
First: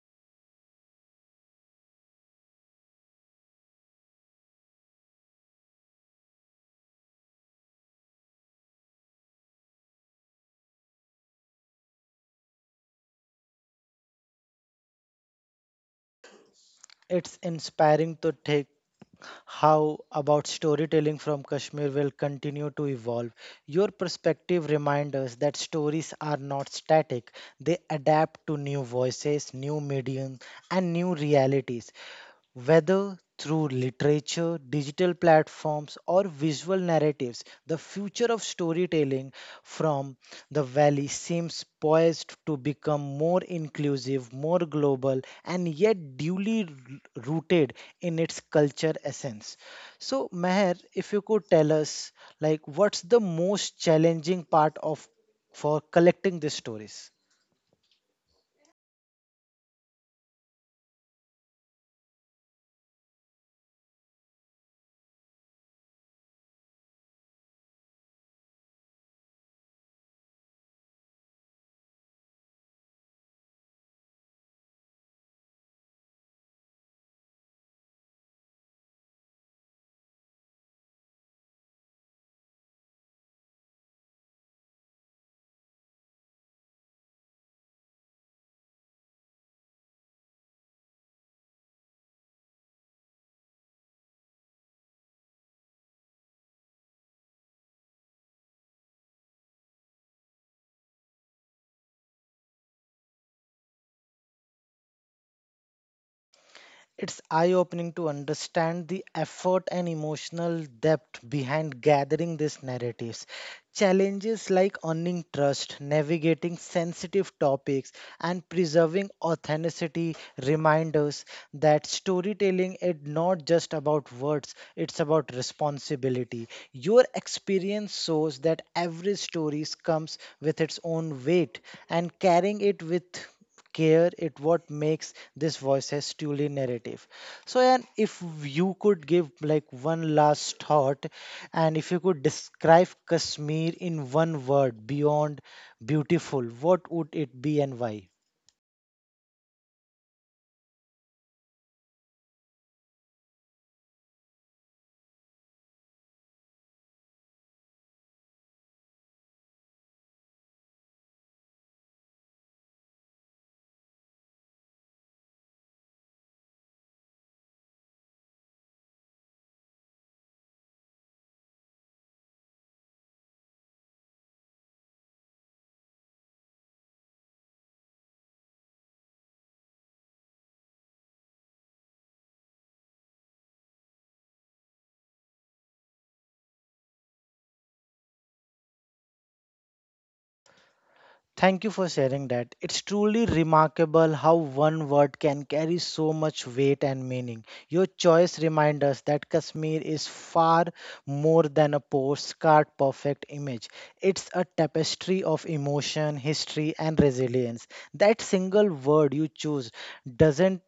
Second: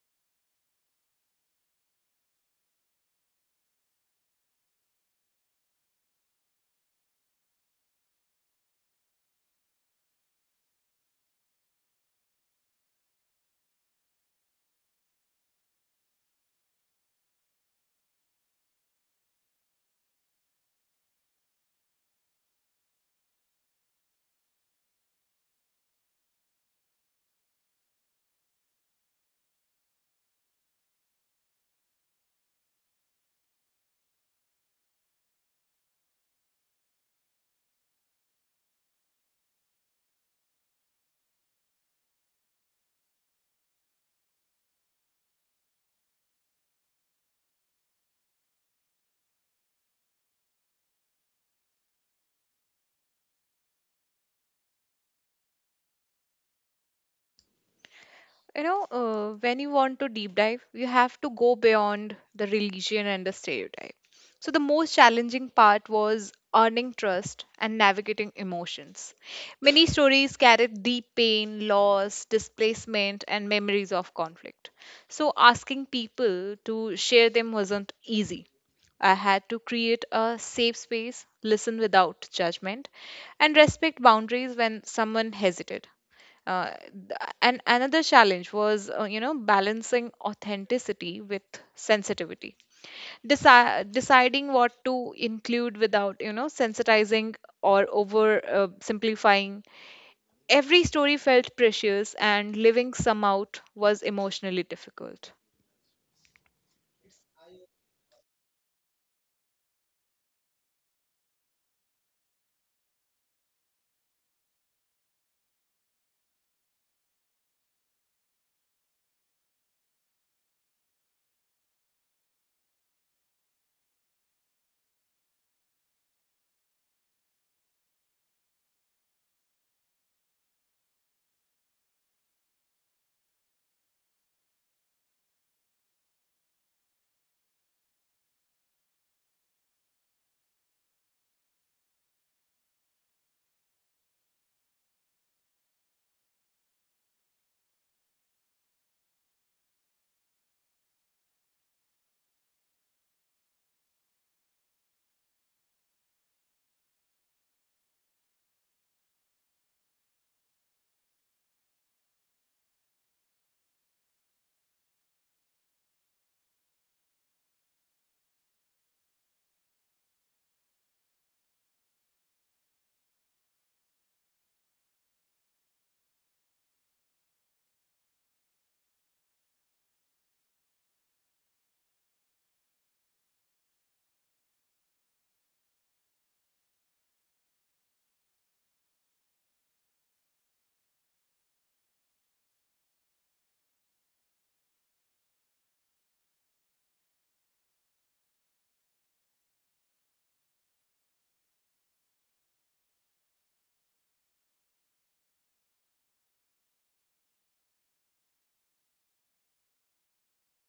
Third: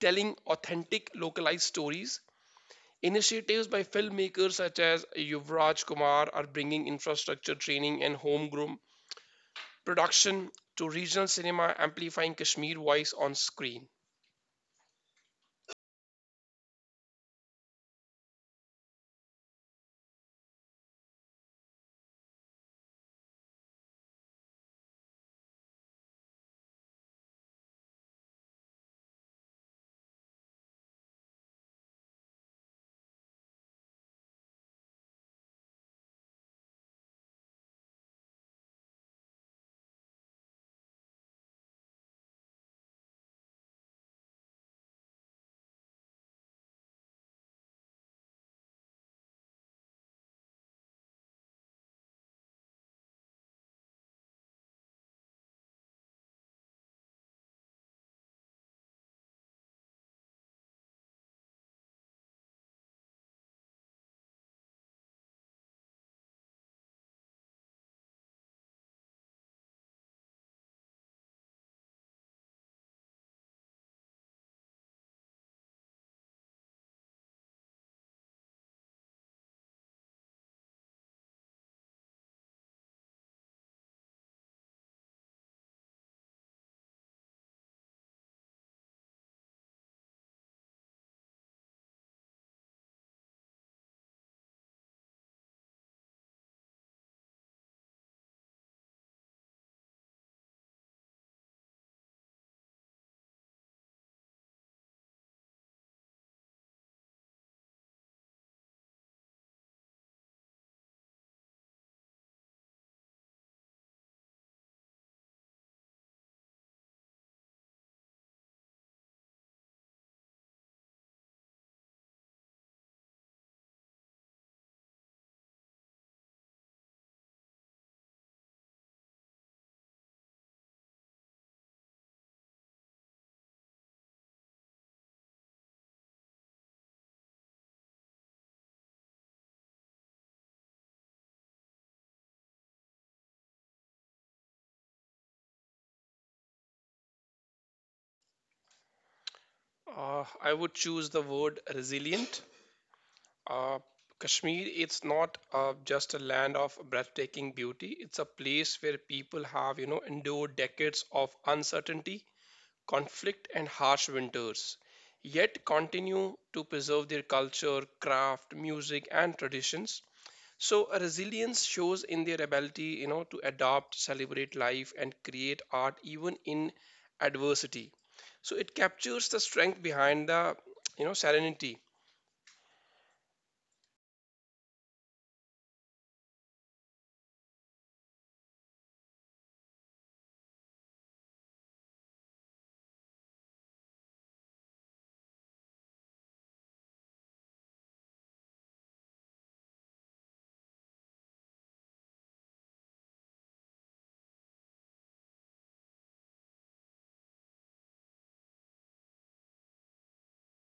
S2: telling authentic localized stories. Initiatives by filmmakers such as Yuvraj Kumar are bringing infrastructure training and homegrown production to regional cinema, amplifying Kashmir voice on screen.
S1: It's inspiring to take how about storytelling from Kashmir will continue to evolve. Your perspective reminds us that stories are not static, they adapt to new voices, new mediums, and new realities. Whether through literature, digital platforms, or visual narratives, the future of storytelling from the valley seems poised to become more inclusive, more global, and yet duly r- rooted in its culture essence. So, Meher, if you could tell us, like, what's the most challenging part of for collecting these stories?
S3: You know, uh, when you want to deep dive, you have to go beyond the religion and the stereotype. So, the most challenging part was earning trust and navigating emotions. Many stories carried deep pain, loss, displacement, and memories of conflict. So, asking people to share them wasn't easy. I had to create a safe space, listen without judgment, and respect boundaries when someone hesitated. Uh, th- and another challenge was, uh, you know, balancing authenticity with sensitivity, Deci- deciding what to include without, you know, sensitizing or over uh, simplifying. Every story felt precious, and living some out was emotionally difficult.
S1: It's eye opening to understand the effort and emotional depth behind gathering these narratives. Challenges like earning trust, navigating sensitive topics, and preserving authenticity remind us that storytelling is not just about words, it's about responsibility. Your experience shows that every story comes with its own weight, and carrying it with care it what makes this voices truly narrative. So, and if you could give like one last thought, and if you could describe Kashmir in one word beyond beautiful, what would it be and why?
S2: Uh, I would choose the word resilient. Uh, Kashmir, it's not uh, just a land of breathtaking beauty. It's a place where people have, you know, endured decades of uncertainty, conflict, and harsh winters, yet continue to preserve their culture, craft, music, and traditions. So, a resilience shows in their ability, you know, to adapt, celebrate life, and create art even in adversity. So, it captures the strength behind the, you know, serenity.
S1: Thank you for sharing that. It's truly remarkable how one word can carry so much weight and meaning. Your choice reminds us that Kashmir is far more than a postcard perfect image. It's a tapestry of emotion, history, and resilience. That single word you choose doesn't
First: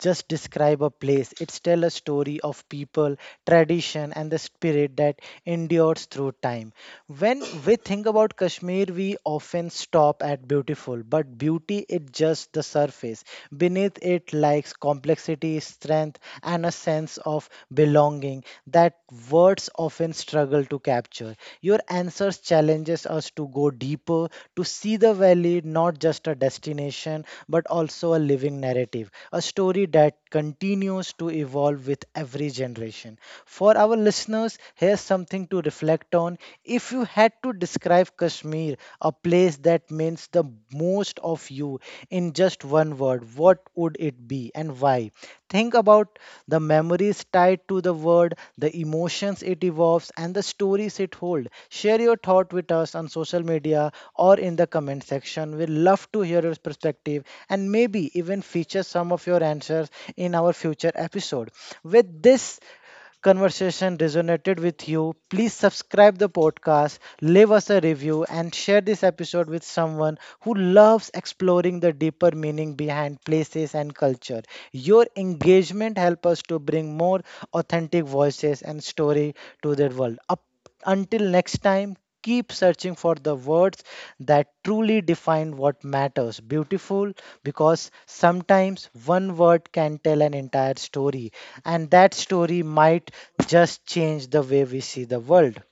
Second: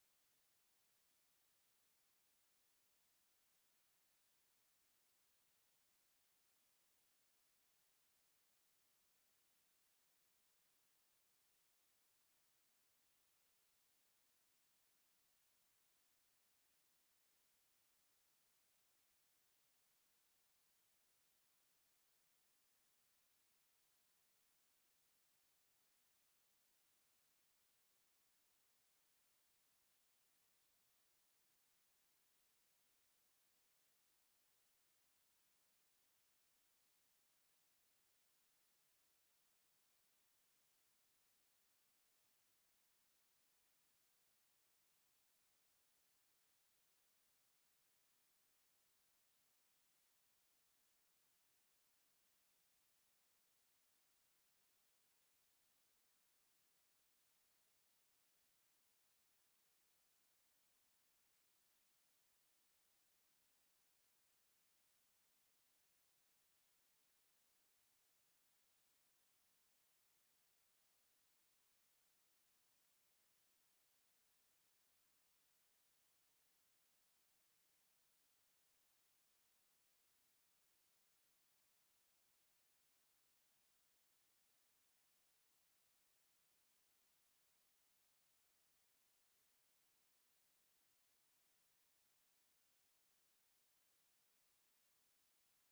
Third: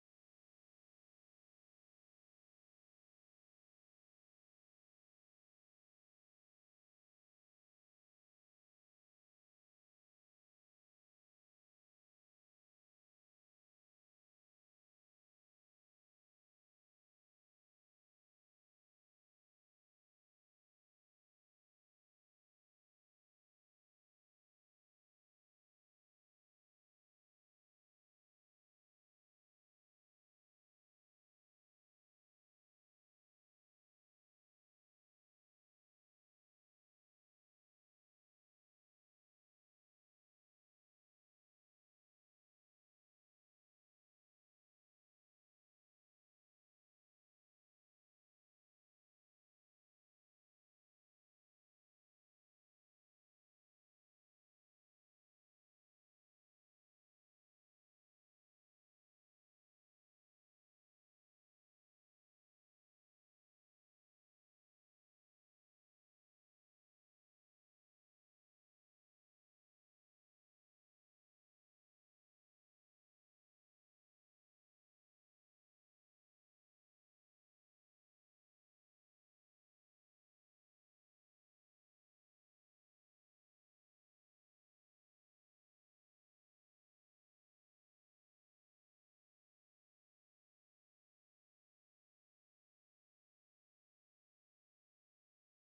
S1: just describe a place. It's tell a story of people, tradition, and the spirit that endures through time. When we think about Kashmir, we often stop at beautiful, but beauty is just the surface. Beneath it lies complexity, strength, and a sense of belonging that words often struggle to capture. Your answers challenges us to go deeper, to see the valley not just a destination, but also a living narrative, a story that continues to evolve with every generation. For our listeners, here's something to reflect on. If you had to describe Kashmir, a place that means the most of you, in just one word, what would it be and why? Think about the memories tied to the word, the emotions it evolves, and the stories it holds. Share your thought with us on social media or in the comment section. We'd love to hear your perspective and maybe even feature some of your answers in our future episode. With this, conversation resonated with you, please subscribe the podcast, leave us a review, and share this episode with someone who loves exploring the deeper meaning behind places and culture. Your engagement helps us to bring more authentic voices and story to the world. A until next time, keep searching for the words that truly define what matters. Beautiful, because sometimes one word can tell an entire story, and that story might just change the way we see the world.